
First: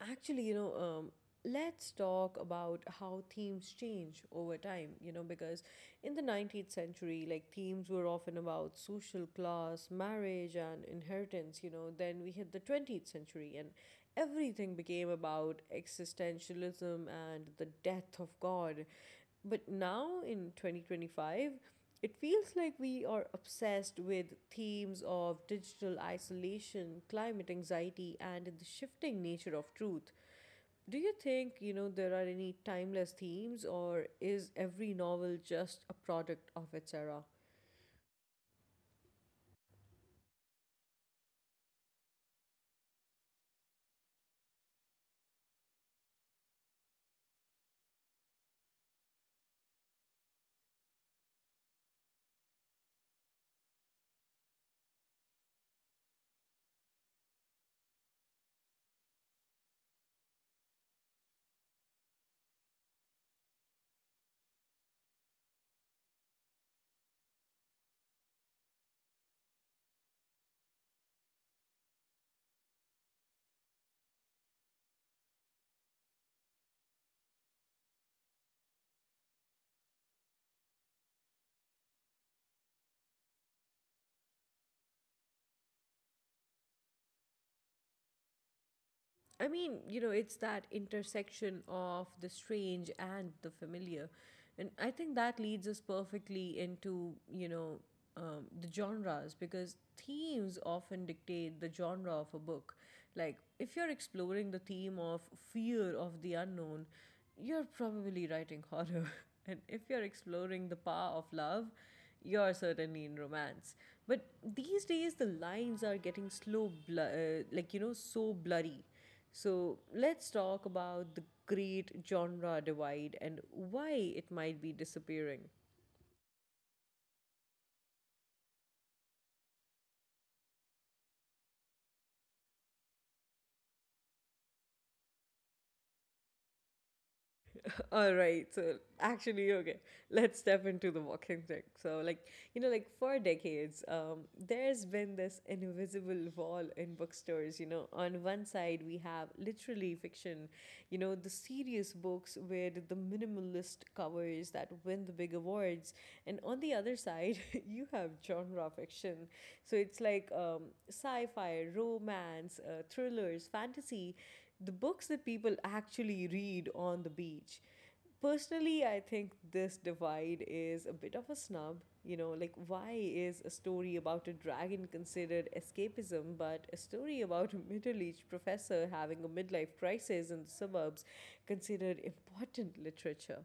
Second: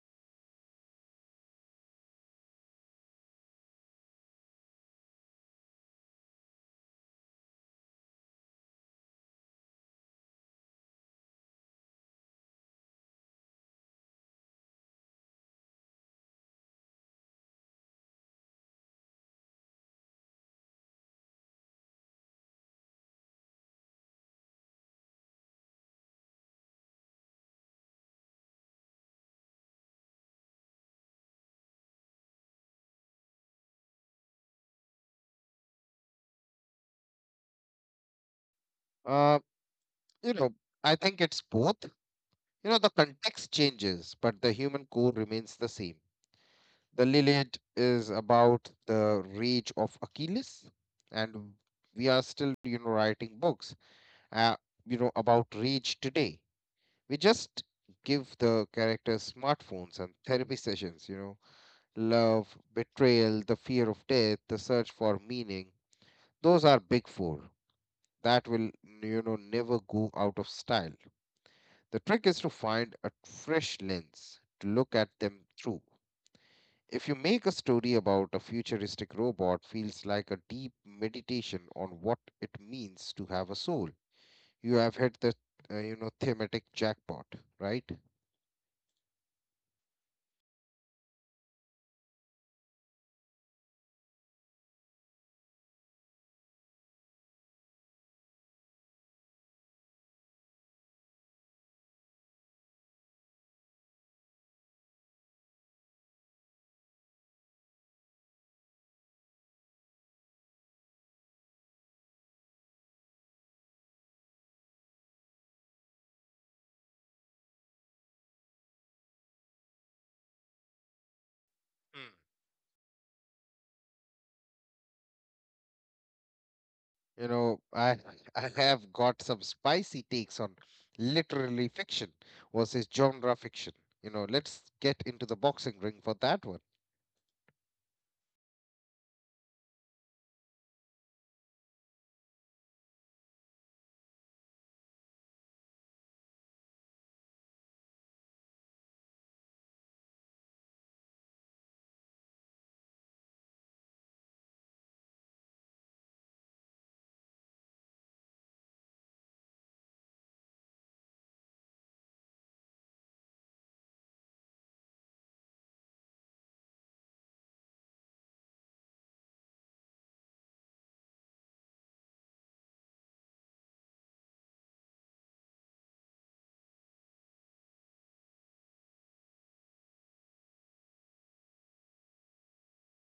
Speaker 1: actually, let's talk about how themes change over time. You know, because in the 19th century, like themes were often about social class, marriage, and inheritance. You know, then we hit the 20th century, and everything became about existentialism and the death of God. But now in 2025, it feels like we are obsessed with themes of digital isolation, climate anxiety, and the shifting nature of truth. Do you think, you know, there are any timeless themes, or is every novel just a product of its era?
Speaker 2: Uh, you know, I think it's both. You know, the context changes, but the human core remains the same. The Lilith is about the rage of Achilles, and we are still, you know, writing books. uh, you know, about reach today, we just give the characters smartphones and therapy sessions, you know. Love, betrayal, the fear of death, the search for meaning, those are big four that will, you know, never go out of style. The trick is to find a fresh lens to look at them through. If you make a story about a futuristic robot feels like a deep meditation on what it means to have a soul, you have hit the you know, thematic jackpot, right?
Speaker 1: I mean, you know, it's that intersection of the strange and the familiar. And I think that leads us perfectly into, the genres because themes often dictate the genre of a book. Like, if you're exploring the theme of fear of the unknown, you're probably writing horror. And if you're exploring the power of love, you're certainly in romance. But these days, the lines are getting like, you know, so blurry. So let's talk about the great genre
Speaker 2: Mm.
Speaker 1: divide and why it might be disappearing.
Speaker 2: You know, I I have got some spicy takes on literary fiction versus genre fiction. You know, let's get into the boxing ring for that one
Speaker 1: All right, so actually, okay, let's step into the walking thing. So, like, you know, like for decades, there's been this invisible wall in bookstores. You know, on one side, we have literally fiction, you know, the serious books with the minimalist covers that win the big awards. And on the other side, you have genre fiction. So, it's like sci fi, romance, thrillers, fantasy, the books that people actually read on the beach. Personally, I think this divide is a bit of a snub. You know, like, why is a story about a dragon considered escapism, but a story about a middle aged professor having a midlife crisis in the suburbs considered important literature?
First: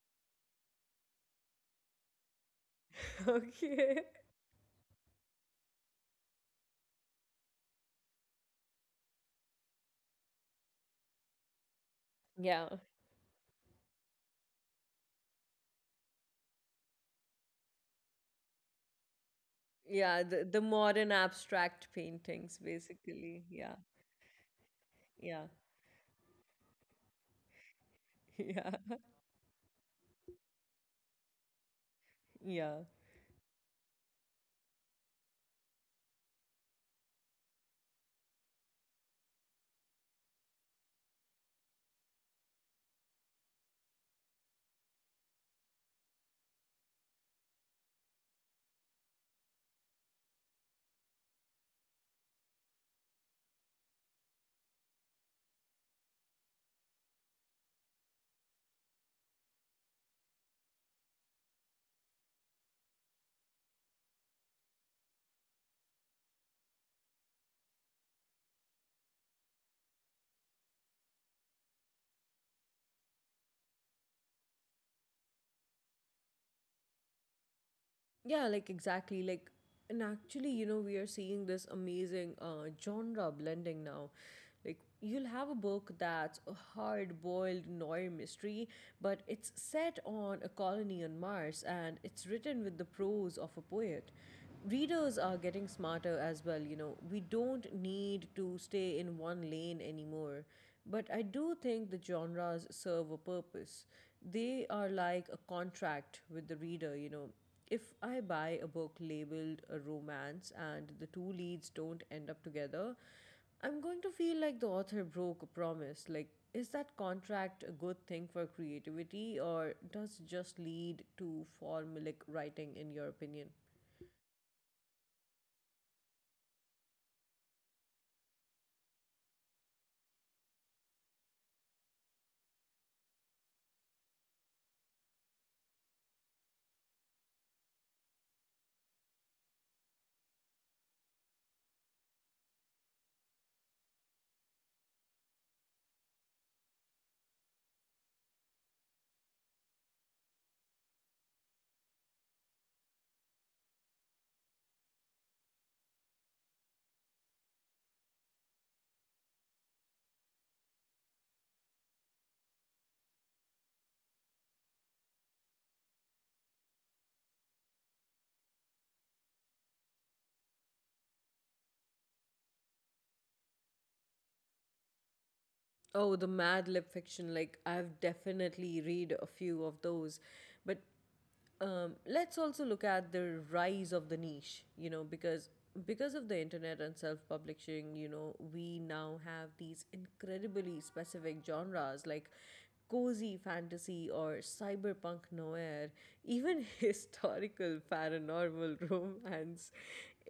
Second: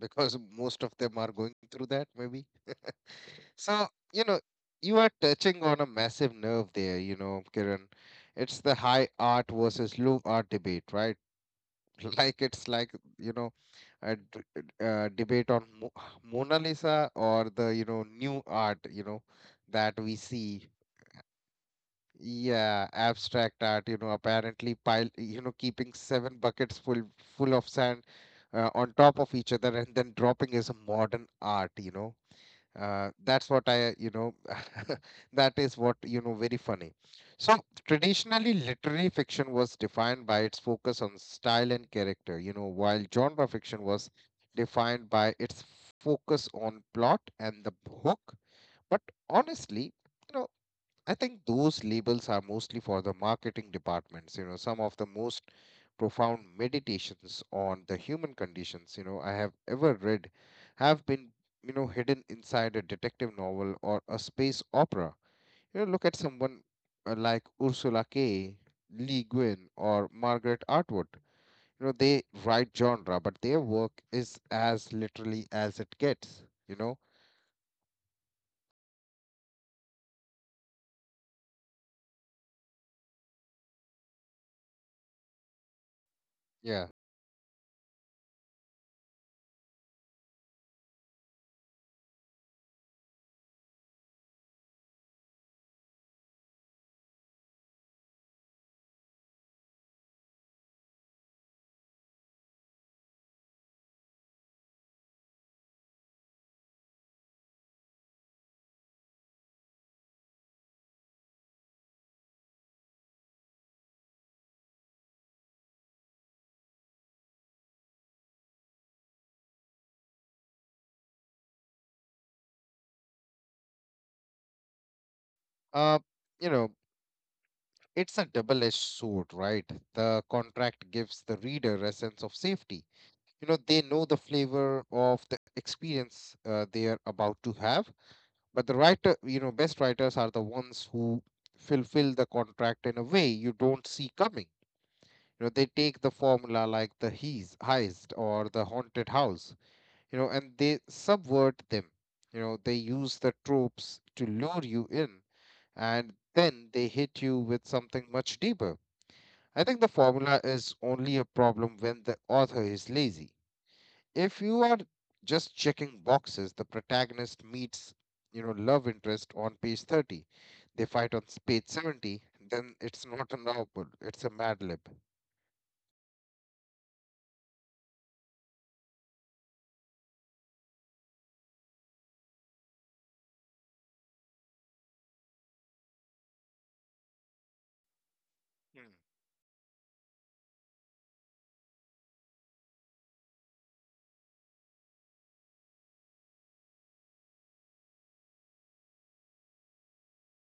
Speaker 2: because most of them are going through that maybe. So,
Speaker 1: Okay.
Speaker 2: you know, you are touching on a massive nerve there, you know, Kiran. It's the high art versus low art debate, right? Like it's
Speaker 1: Yeah.
Speaker 2: like, you know, a debate on Mo Mona Lisa or the, you know, new art, you know, that we
Speaker 1: Yeah.
Speaker 2: see.
Speaker 1: The modern abstract paintings,
Speaker 2: Yeah,
Speaker 1: basically.
Speaker 2: abstract
Speaker 1: Yeah.
Speaker 2: art, you know, apparently pile, you know,
Speaker 1: Yeah.
Speaker 2: keeping seven buckets full of sand
Speaker 1: Yeah.
Speaker 2: on top of each other and then dropping is a modern art, you know,
Speaker 1: Yeah.
Speaker 2: that's what I, you know, that is what, you know, very funny. So traditionally literary fiction was defined by its focus on style and character, you know, while genre fiction was defined by its focus on plot and the hook. But honestly, you know, I think those labels are mostly for the marketing departments. You know, some of the most profound meditations on the human conditions, you know, I have ever read have been, you know, hidden inside a detective novel or a space opera. You know, look at someone like Ursula K. Le Guin or Margaret Atwood. You know, they write genre, but their work is as literally as it gets, you know?
Speaker 1: Yeah, like exactly. Like, and actually, you know, we are seeing this amazing genre blending now. Like, you'll have a book that's a
Speaker 2: Yeah.
Speaker 1: hard boiled noir mystery, but it's set on a colony on Mars and it's written with the prose of a poet. Readers are getting smarter as well, you know. We don't need to stay in one lane anymore. But I do think the genres serve a purpose. They are like a contract with the reader, you know, if I buy a book labeled a romance and the two leads don't end up together, I'm going to feel like the author broke a promise. Like, is that contract a good thing for creativity or does it just lead to formulaic writing, in your opinion?
Speaker 2: Uh, you know, it's a double edged sword, right? The contract gives the reader a sense of safety. You know, they know the flavor of the experience they are about to have, but the writer, you know, best writers are the ones who fulfill the contract in a way you don't see coming. You know, they take the formula like the heist or the haunted house, you know, and they subvert them. You know, they use the tropes to lure you in, and then they hit you with something much deeper. I think the formula is only a problem when the author is lazy. If you are just checking boxes, the protagonist meets, you know, love interest on page 30. They fight on page 70, then it's not a novel, it's a mad lib.
Speaker 1: Oh, the Mad Lib fiction. Like, I've definitely read a few of those, but let's also look at the rise of the niche, you know, because of the internet and self-publishing, you know,
Speaker 2: Hmm.
Speaker 1: we now have these incredibly specific genres like cozy fantasy or cyberpunk noir, even historical paranormal romance.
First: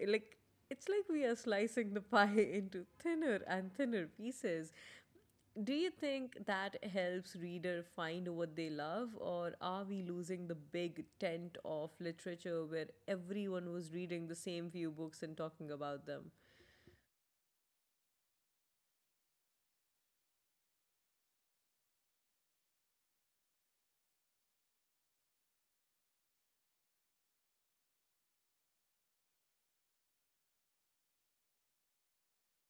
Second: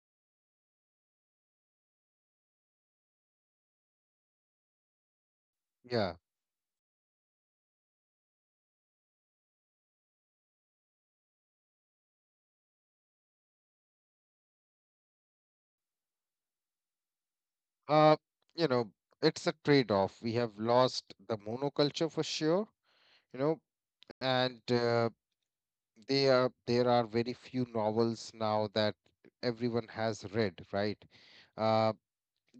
Speaker 1: Like, it's like we are slicing the pie into thinner and thinner pieces. Do you
Speaker 2: Yeah.
Speaker 1: think that helps reader find what they love, or are we losing the big tent of literature where everyone was reading the same few books and talking about them?
Speaker 2: Uh, you know, it's a trade-off. We have lost the monoculture for sure, you know, and they are there are very few novels now that everyone has read, right? Uh,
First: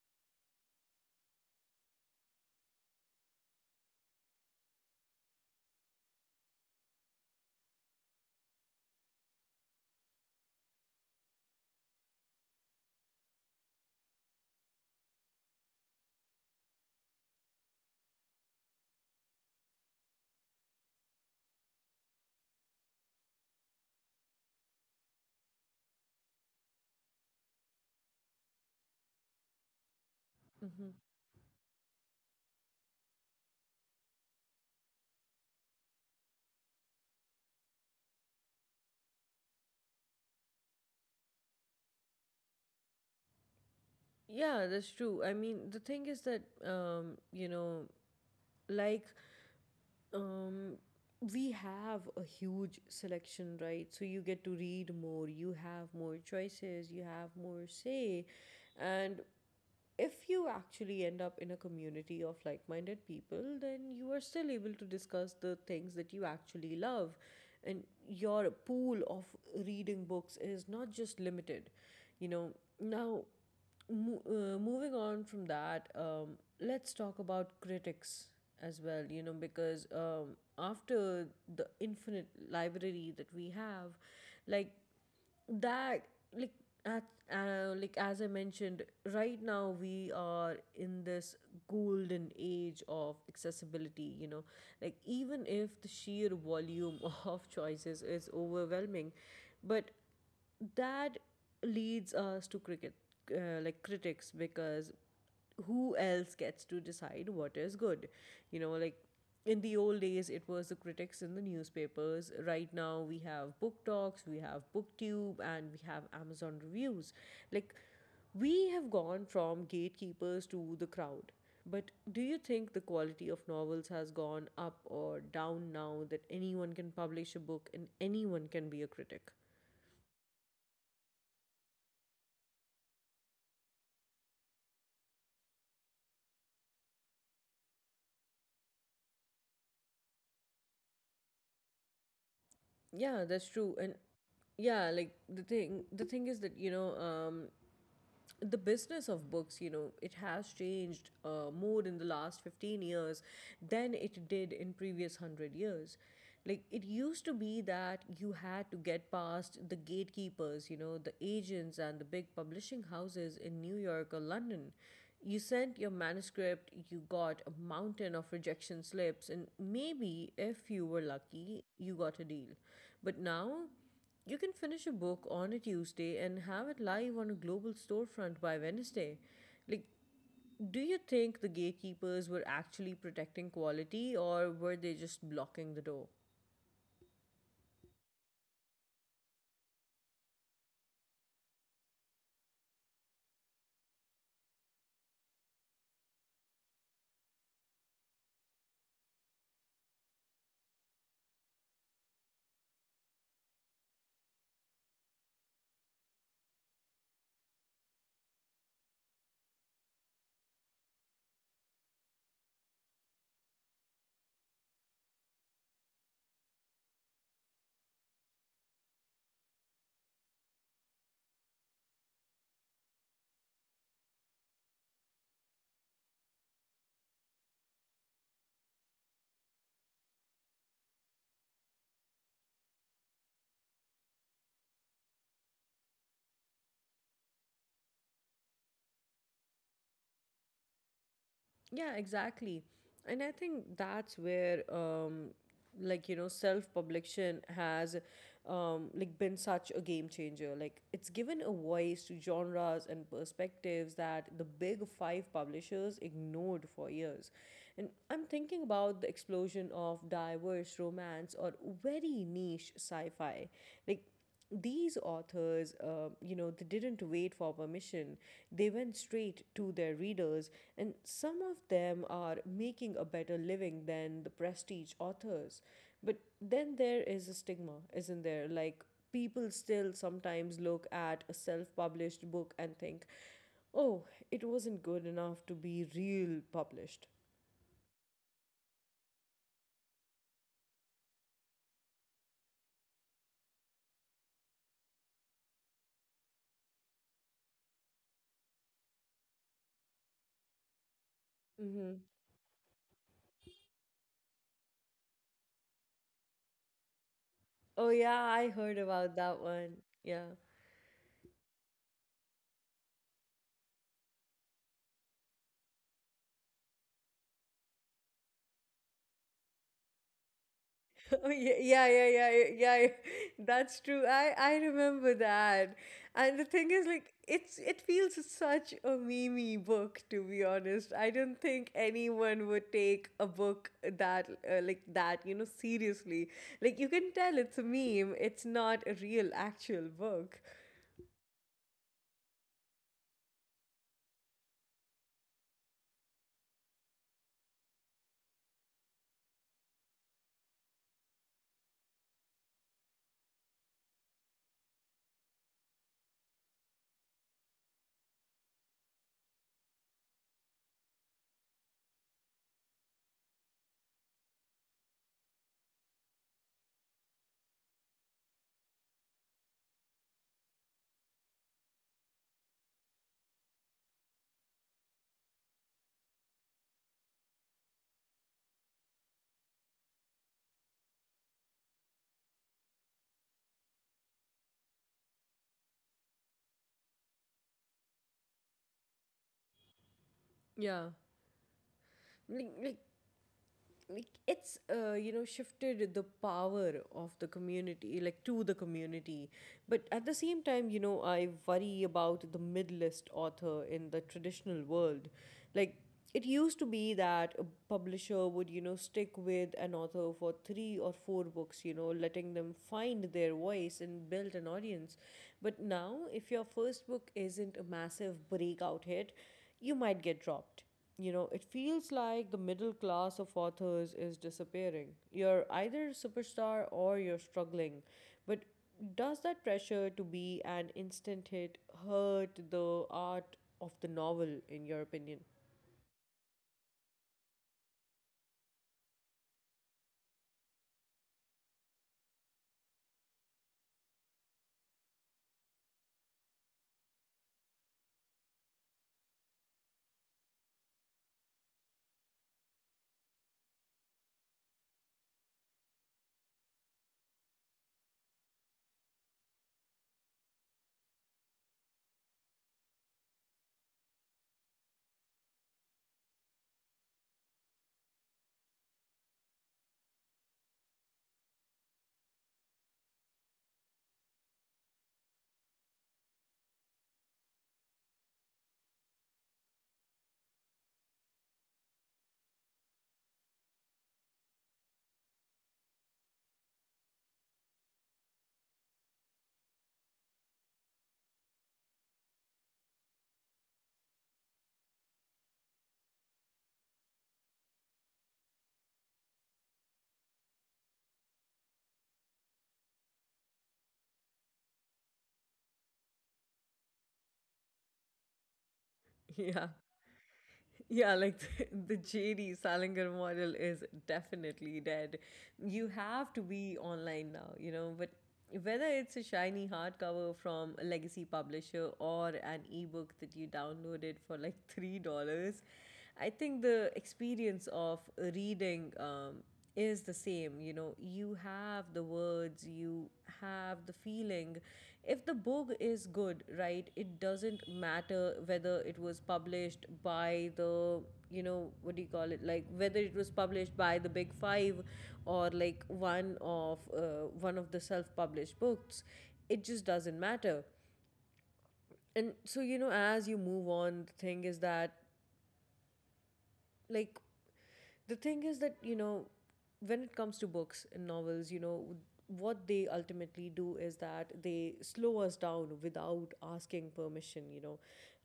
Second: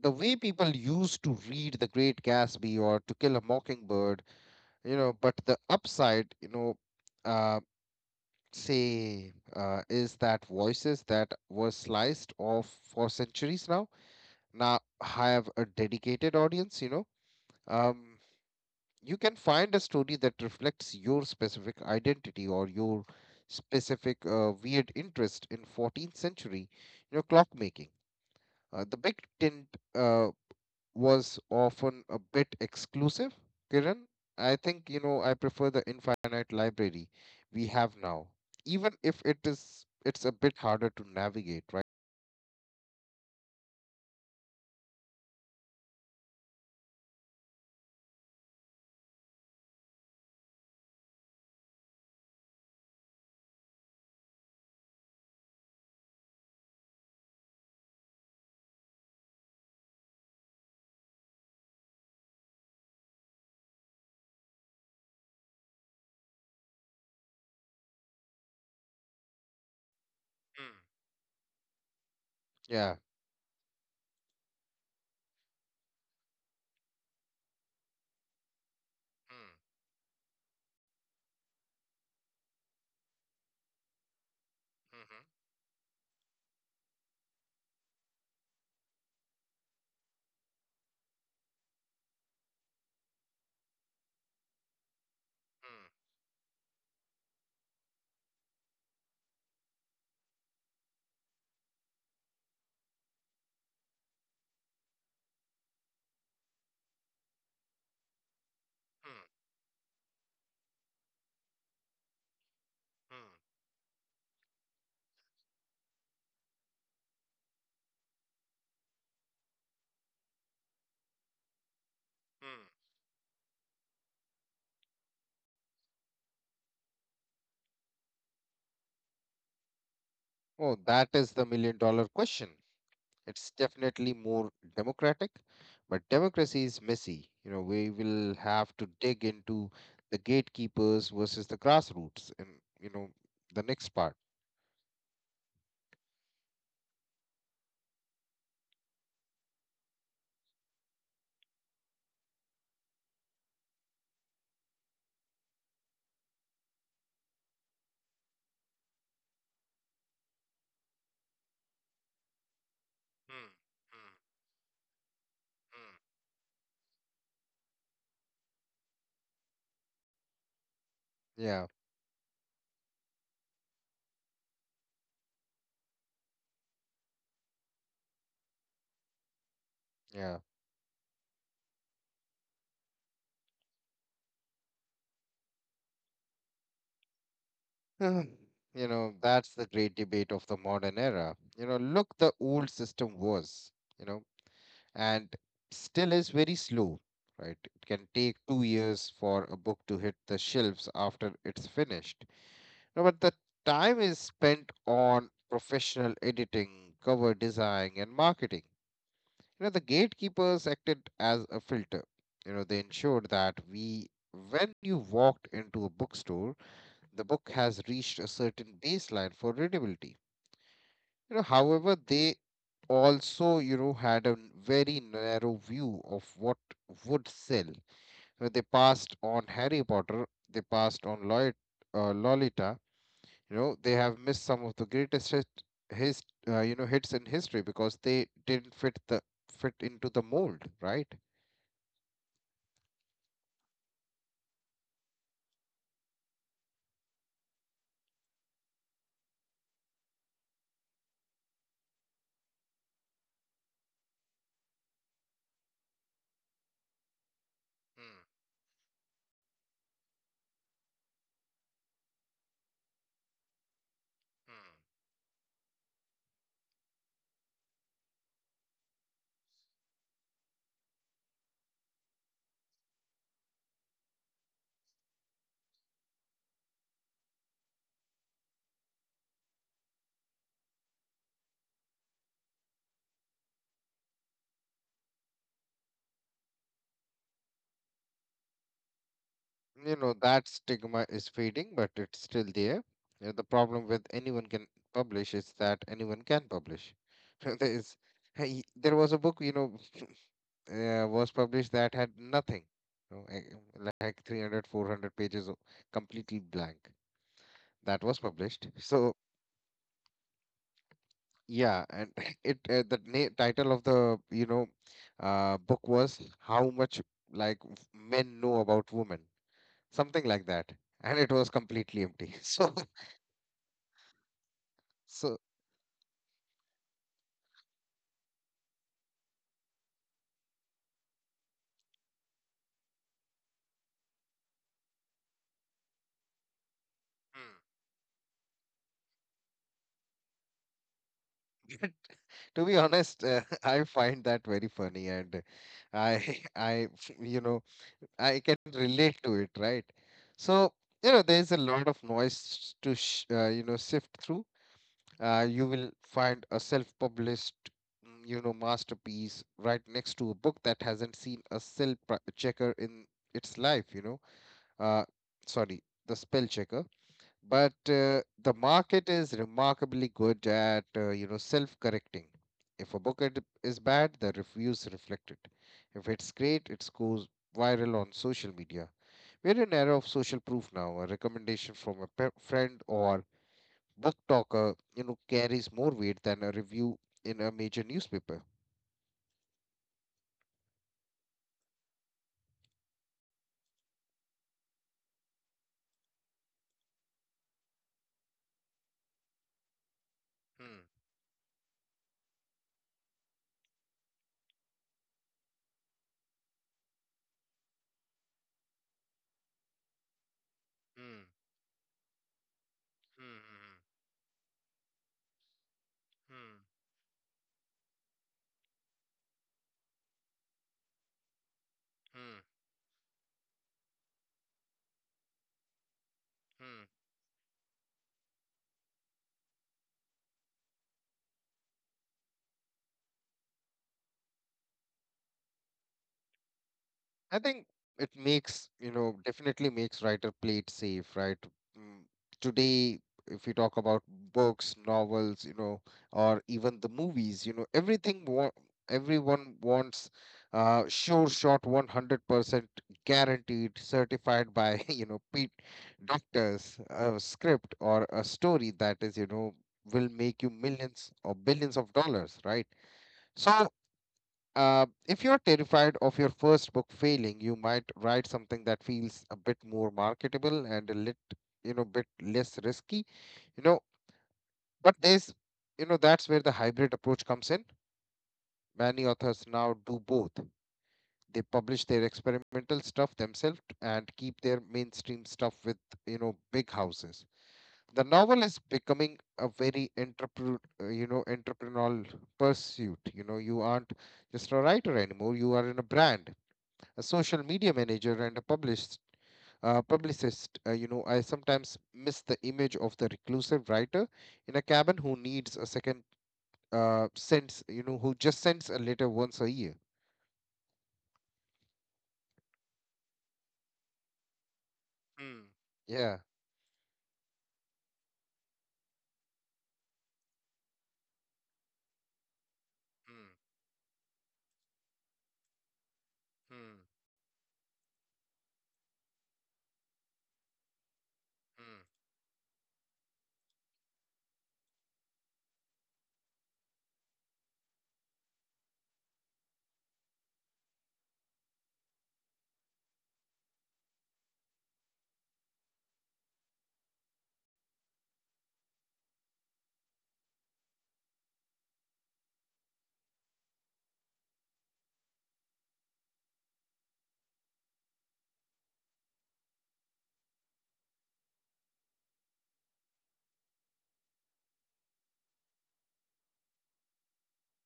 Speaker 2: the way people used to read The Great Gatsby or To Kill a Mockingbird, you know, but the upside, you know, uh, is that voices that were sliced off for centuries now have a dedicated audience. You know, um, you can find a story that reflects your specific identity or your specific weird interest in 14th century, you know, clockmaking. The big tent
Speaker 1: Hmm.
Speaker 2: uh, was often a bit exclusive. Kiran, I think, you know, I prefer the infinite library we have now, even if it's a bit harder to navigate, right?
Speaker 1: Yeah, that's true. I mean, the thing is that, you know, like, um, we have a huge selection, right? So you get to read more, you have more choices, you have more say. And if you actually end up in a community of like minded people, then you are still able to discuss the things that you actually love. And your pool of reading books is not just
Speaker 2: Mm.
Speaker 1: limited. You know, now
Speaker 2: Yeah.
Speaker 1: Moving on from that, let's talk about critics as well, you know, because
Speaker 2: Mm,
Speaker 1: after the infinite library that we have, like
Speaker 2: mhm,
Speaker 1: that, like, at, like as I mentioned, right now we are in this golden age of accessibility. You know, like even if the
Speaker 2: mm,
Speaker 1: sheer volume of choices is overwhelming, but that leads us to like critics, because who else gets to decide what is good? You know, like
Speaker 2: mm,
Speaker 1: in the old days, it was the critics in the newspapers. Right now, we
Speaker 2: mm,
Speaker 1: have book talks, we have booktube, and we have Amazon reviews. Like, we have gone from gatekeepers to the crowd. But do you
Speaker 2: mm.
Speaker 1: think the quality of novels has gone up or down now that anyone can publish a book and anyone can be a critic?
Speaker 2: Oh, that is the million-dollar question. It's definitely more democratic, but democracy is messy. You know, we will have to dig into the gatekeepers versus the grassroots and, you know,
Speaker 1: Yeah, that's
Speaker 2: the
Speaker 1: true.
Speaker 2: next
Speaker 1: And
Speaker 2: part.
Speaker 1: yeah, like the thing is that, you know, the business of books, you know, it has changed more in the last 15 years than it did in previous 100 years. Like it used to be that you had to get past the gatekeepers, you know, the agents and the big publishing houses
Speaker 2: Mm.
Speaker 1: in New York or London. You sent
Speaker 2: Mm.
Speaker 1: your manuscript, you got a mountain of rejection slips, and maybe if you were lucky,
Speaker 2: Yeah,
Speaker 1: you got a deal. But now, you can finish a book on a Tuesday and have it live on a global storefront by Wednesday. Like,
Speaker 2: yeah.
Speaker 1: do you think the gatekeepers were actually protecting quality or were they just blocking the door?
Speaker 2: Mm. You know, that's the great debate of the modern era. You know, look, the old system was, you know, and still is very slow, right? It can take 2 years for a book to hit the shelves after it's finished. No, but the time is spent on professional editing, cover design, and marketing. You know, the gatekeepers acted as a filter. You know, they ensured that when you walked into a bookstore, the book has reached a certain baseline for readability. You know, however, they also, you know, had a very narrow view of what would sell. You know, they passed on Harry Potter, they passed on Lolita. You know, they have missed some of the greatest his, you know, hits in history because they didn't fit the fit into the mold, right?
Speaker 1: Yeah, exactly. And I think that's where like you know self-publication has like been such a game changer. Like it's given a voice to genres and perspectives that the big 5 publishers ignored for years. And I'm thinking about the explosion of diverse romance or very niche sci-fi. Like, these authors, you know, they didn't wait for permission. They went straight to their readers, and some of them are making a better living than the prestige authors. But then there is a stigma, isn't there? Like, people still sometimes look at a self published book and think, oh, it wasn't good enough to be real published.
Speaker 2: You know, that stigma is fading but it's still there. The problem with anyone can publish is that anyone can publish. There is, hey, there was a book, you know,
Speaker 1: Mm-hmm.
Speaker 2: was published that had nothing, you know, like 300, 400 pages completely blank,
Speaker 1: Oh, yeah, I
Speaker 2: that
Speaker 1: heard
Speaker 2: was
Speaker 1: about
Speaker 2: published.
Speaker 1: that one.
Speaker 2: So
Speaker 1: Yeah.
Speaker 2: yeah, and it, uh, title of the, you know, book was how much like men know about women, something like
Speaker 1: Oh,
Speaker 2: that.
Speaker 1: yeah,
Speaker 2: And
Speaker 1: yeah,
Speaker 2: it
Speaker 1: yeah,
Speaker 2: was
Speaker 1: yeah,
Speaker 2: completely
Speaker 1: yeah. Yeah.
Speaker 2: empty. So,
Speaker 1: That's true. I remember that.
Speaker 2: So,
Speaker 1: And the thing is, like, it feels such a meme book to be honest. I don't think anyone would take a book that like that, you know, seriously. Like, you can tell it's a meme. It's not a real actual book.
Speaker 2: to be honest, I find that very funny, and I, I, you know, I can relate to it, right? So, you know, there's a lot of noise to, you know, sift through. You will find a self-published, mm, you know, masterpiece right next to a book that hasn't seen a checker in its life. You know, uh, sorry, the spell checker. But the market is remarkably good at you know, self-correcting. If a book is bad, the reviews reflect it. If it's great, it goes viral on social media. We're in an era of social proof now. A recommendation from a friend or book talker, you know, carries more weight than a review in a major newspaper.
Speaker 1: Yeah. Like, like like, it's you know, shifted the power of the community, like, to the community, but at the same time, you
Speaker 2: Hmm.
Speaker 1: know, I worry about the mid-list author in the traditional world. Like, it used to be that a publisher would, you know, stick with an author for 3 or 4
Speaker 2: Hmm.
Speaker 1: books, you know, letting them find their voice
Speaker 2: Hmm,
Speaker 1: and build an audience. But now if your
Speaker 2: hmm,
Speaker 1: first book isn't a massive breakout hit, you might get dropped. You know, it feels like the
Speaker 2: hmm,
Speaker 1: middle class of authors is disappearing. You're either a superstar
Speaker 2: hmm.
Speaker 1: or you're struggling. But does that pressure to be an instant hit hurt the art of the novel, in your opinion?
Speaker 2: I think it makes, you know, definitely makes writer play it safe, right? Mm. Today, if we talk about books, novels, you know, or even the movies, you know, everyone wants sure shot 100% guaranteed, certified by, you know, Pete doctors, a script or a story that is, you know, will make you millions or billions of dollars, right? So if you're terrified of your first book failing, you might write something that feels a bit more marketable and a bit less risky. You know, but there's, that's where the hybrid approach comes in. Many authors now do both. They publish their experimental stuff themselves and keep their mainstream stuff with, you know, big houses. The novel is becoming a very you know, entrepreneurial pursuit. You know, you aren't just a writer anymore. You are in a brand. A social media manager and a published publicist, you know, I sometimes miss the image of the reclusive writer in a cabin who needs a second sends you know, who just sends a letter once
Speaker 1: Yeah.
Speaker 2: a year.
Speaker 1: Yeah, like JD Salinger model is definitely dead.
Speaker 2: Hmm.
Speaker 1: You have to
Speaker 2: Yeah.
Speaker 1: be online now, you know, but whether it's a shiny hardcover from a legacy publisher or an ebook that you
Speaker 2: Hmm.
Speaker 1: downloaded for like $3, I think the
Speaker 2: Hmm.
Speaker 1: experience of reading is the same. You know, you have the words, you have the feeling. If the book is good, right, it doesn't matter whether it was published by the, you know, what do you call it, like, whether it was published by the big 5 or like one of the self published books. It just doesn't matter. And so, you know, as you move on, the thing is that, like you know, when it comes to books and novels, you know, what they ultimately do is that they slow us down without asking permission. You know,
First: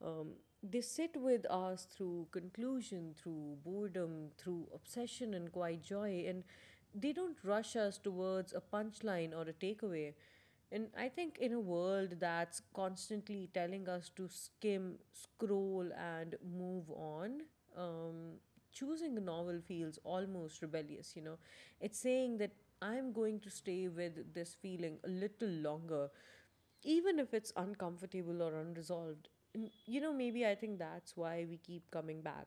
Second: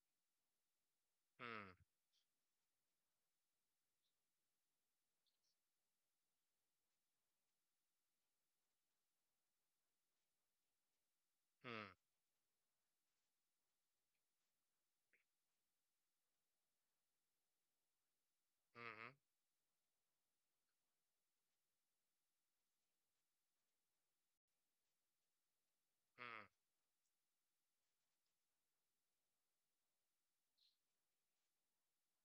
Speaker 1: um, they sit with
Speaker 2: Hmm.
Speaker 1: us through conclusion, through boredom, through obsession and quiet joy, and they don't rush us towards a punchline or a takeaway. And I think in a
Speaker 2: Hmm. Hmm.
Speaker 1: world that's constantly telling us to skim, scroll, and move on, um, choosing a
Speaker 2: Mhm.
Speaker 1: novel feels almost rebellious, you know. It's saying that I'm going to stay with this feeling a little longer, even if it's uncomfortable or unresolved. And, you know, maybe I think that's why we keep coming back,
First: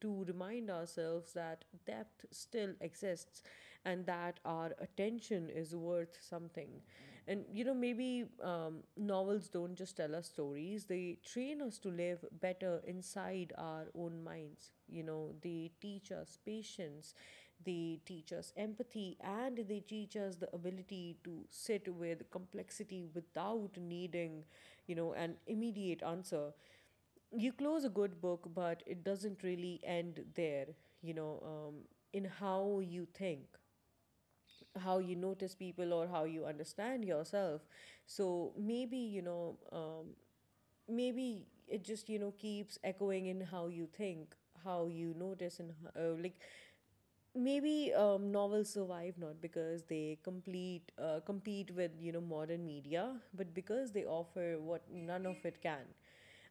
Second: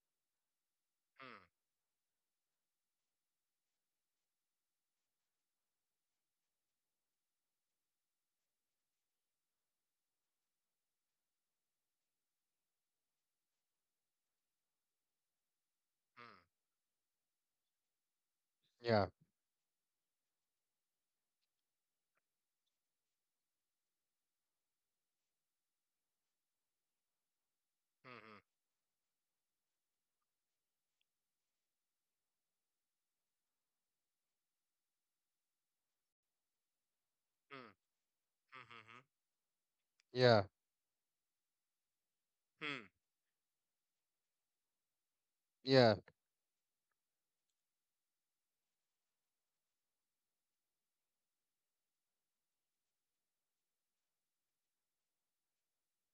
Speaker 1: to remind
Speaker 2: Hmm.
Speaker 1: ourselves
Speaker 2: Hmm.
Speaker 1: that depth still exists and that our attention is worth something. And you know, maybe novels don't just tell us stories, they train us to live better inside our own minds. You know, they teach us
Speaker 2: Hmm.
Speaker 1: patience, they teach us empathy,
Speaker 2: Yeah.
Speaker 1: and they teach us the ability to sit with complexity without needing, you know, an immediate answer. You close a good book,
Speaker 2: Mhm.
Speaker 1: but it doesn't really end there, you know. In how you think, how you notice people, or how you understand yourself.
Speaker 2: Hmm.
Speaker 1: So maybe, you
Speaker 2: Mhm.
Speaker 1: know,
Speaker 2: Yeah.
Speaker 1: maybe it just, you know, keeps
Speaker 2: Hmm.
Speaker 1: echoing in how you think, how you notice, and
Speaker 2: Yeah.
Speaker 1: like, maybe novels survive not because they complete compete with, you know, modern media, but because they offer what none of it can:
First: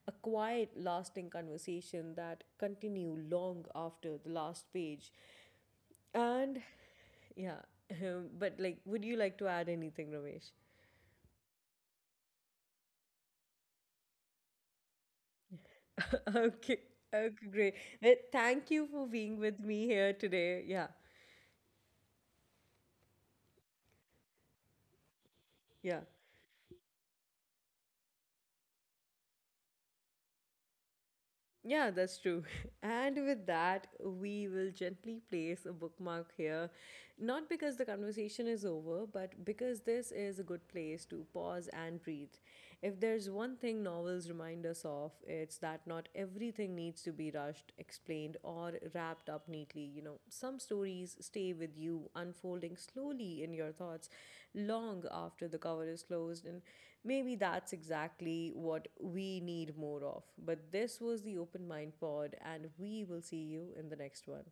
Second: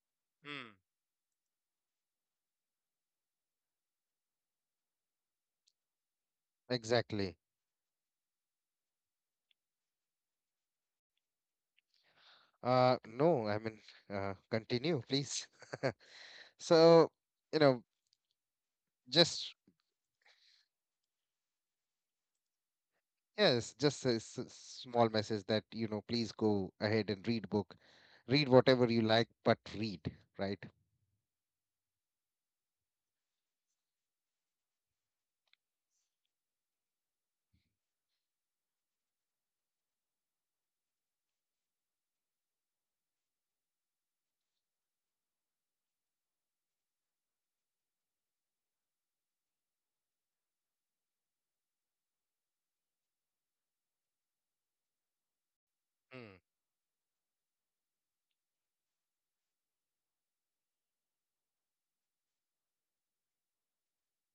Speaker 1: a quiet
Speaker 2: Hmm.
Speaker 1: lasting conversation that continue long after the last page. And
Speaker 2: Exactly.
Speaker 1: yeah, but like, would you like to add anything, Ramesh?
Speaker 2: No, I mean, continue, please.
Speaker 1: Okay,
Speaker 2: So,
Speaker 1: okay,
Speaker 2: you
Speaker 1: great.
Speaker 2: know,
Speaker 1: Well, thank you for being with
Speaker 2: just
Speaker 1: me here today. Yeah,
Speaker 2: yes, just a small message that,
Speaker 1: yeah.
Speaker 2: you know, please go ahead and read book. Read whatever you like, but read, right?
Speaker 1: Yeah, that's true. And with that, we will gently place a bookmark here. Not because the conversation is over, but because this is a good place to pause and breathe. If there's one thing novels remind us of, it's that not everything needs to be rushed, explained, or wrapped up neatly. You know, some stories stay with you, unfolding slowly in your thoughts long after the cover is closed. And maybe that's exactly what we need more of. But this was the Open Mind Pod, and we will see you in the next one.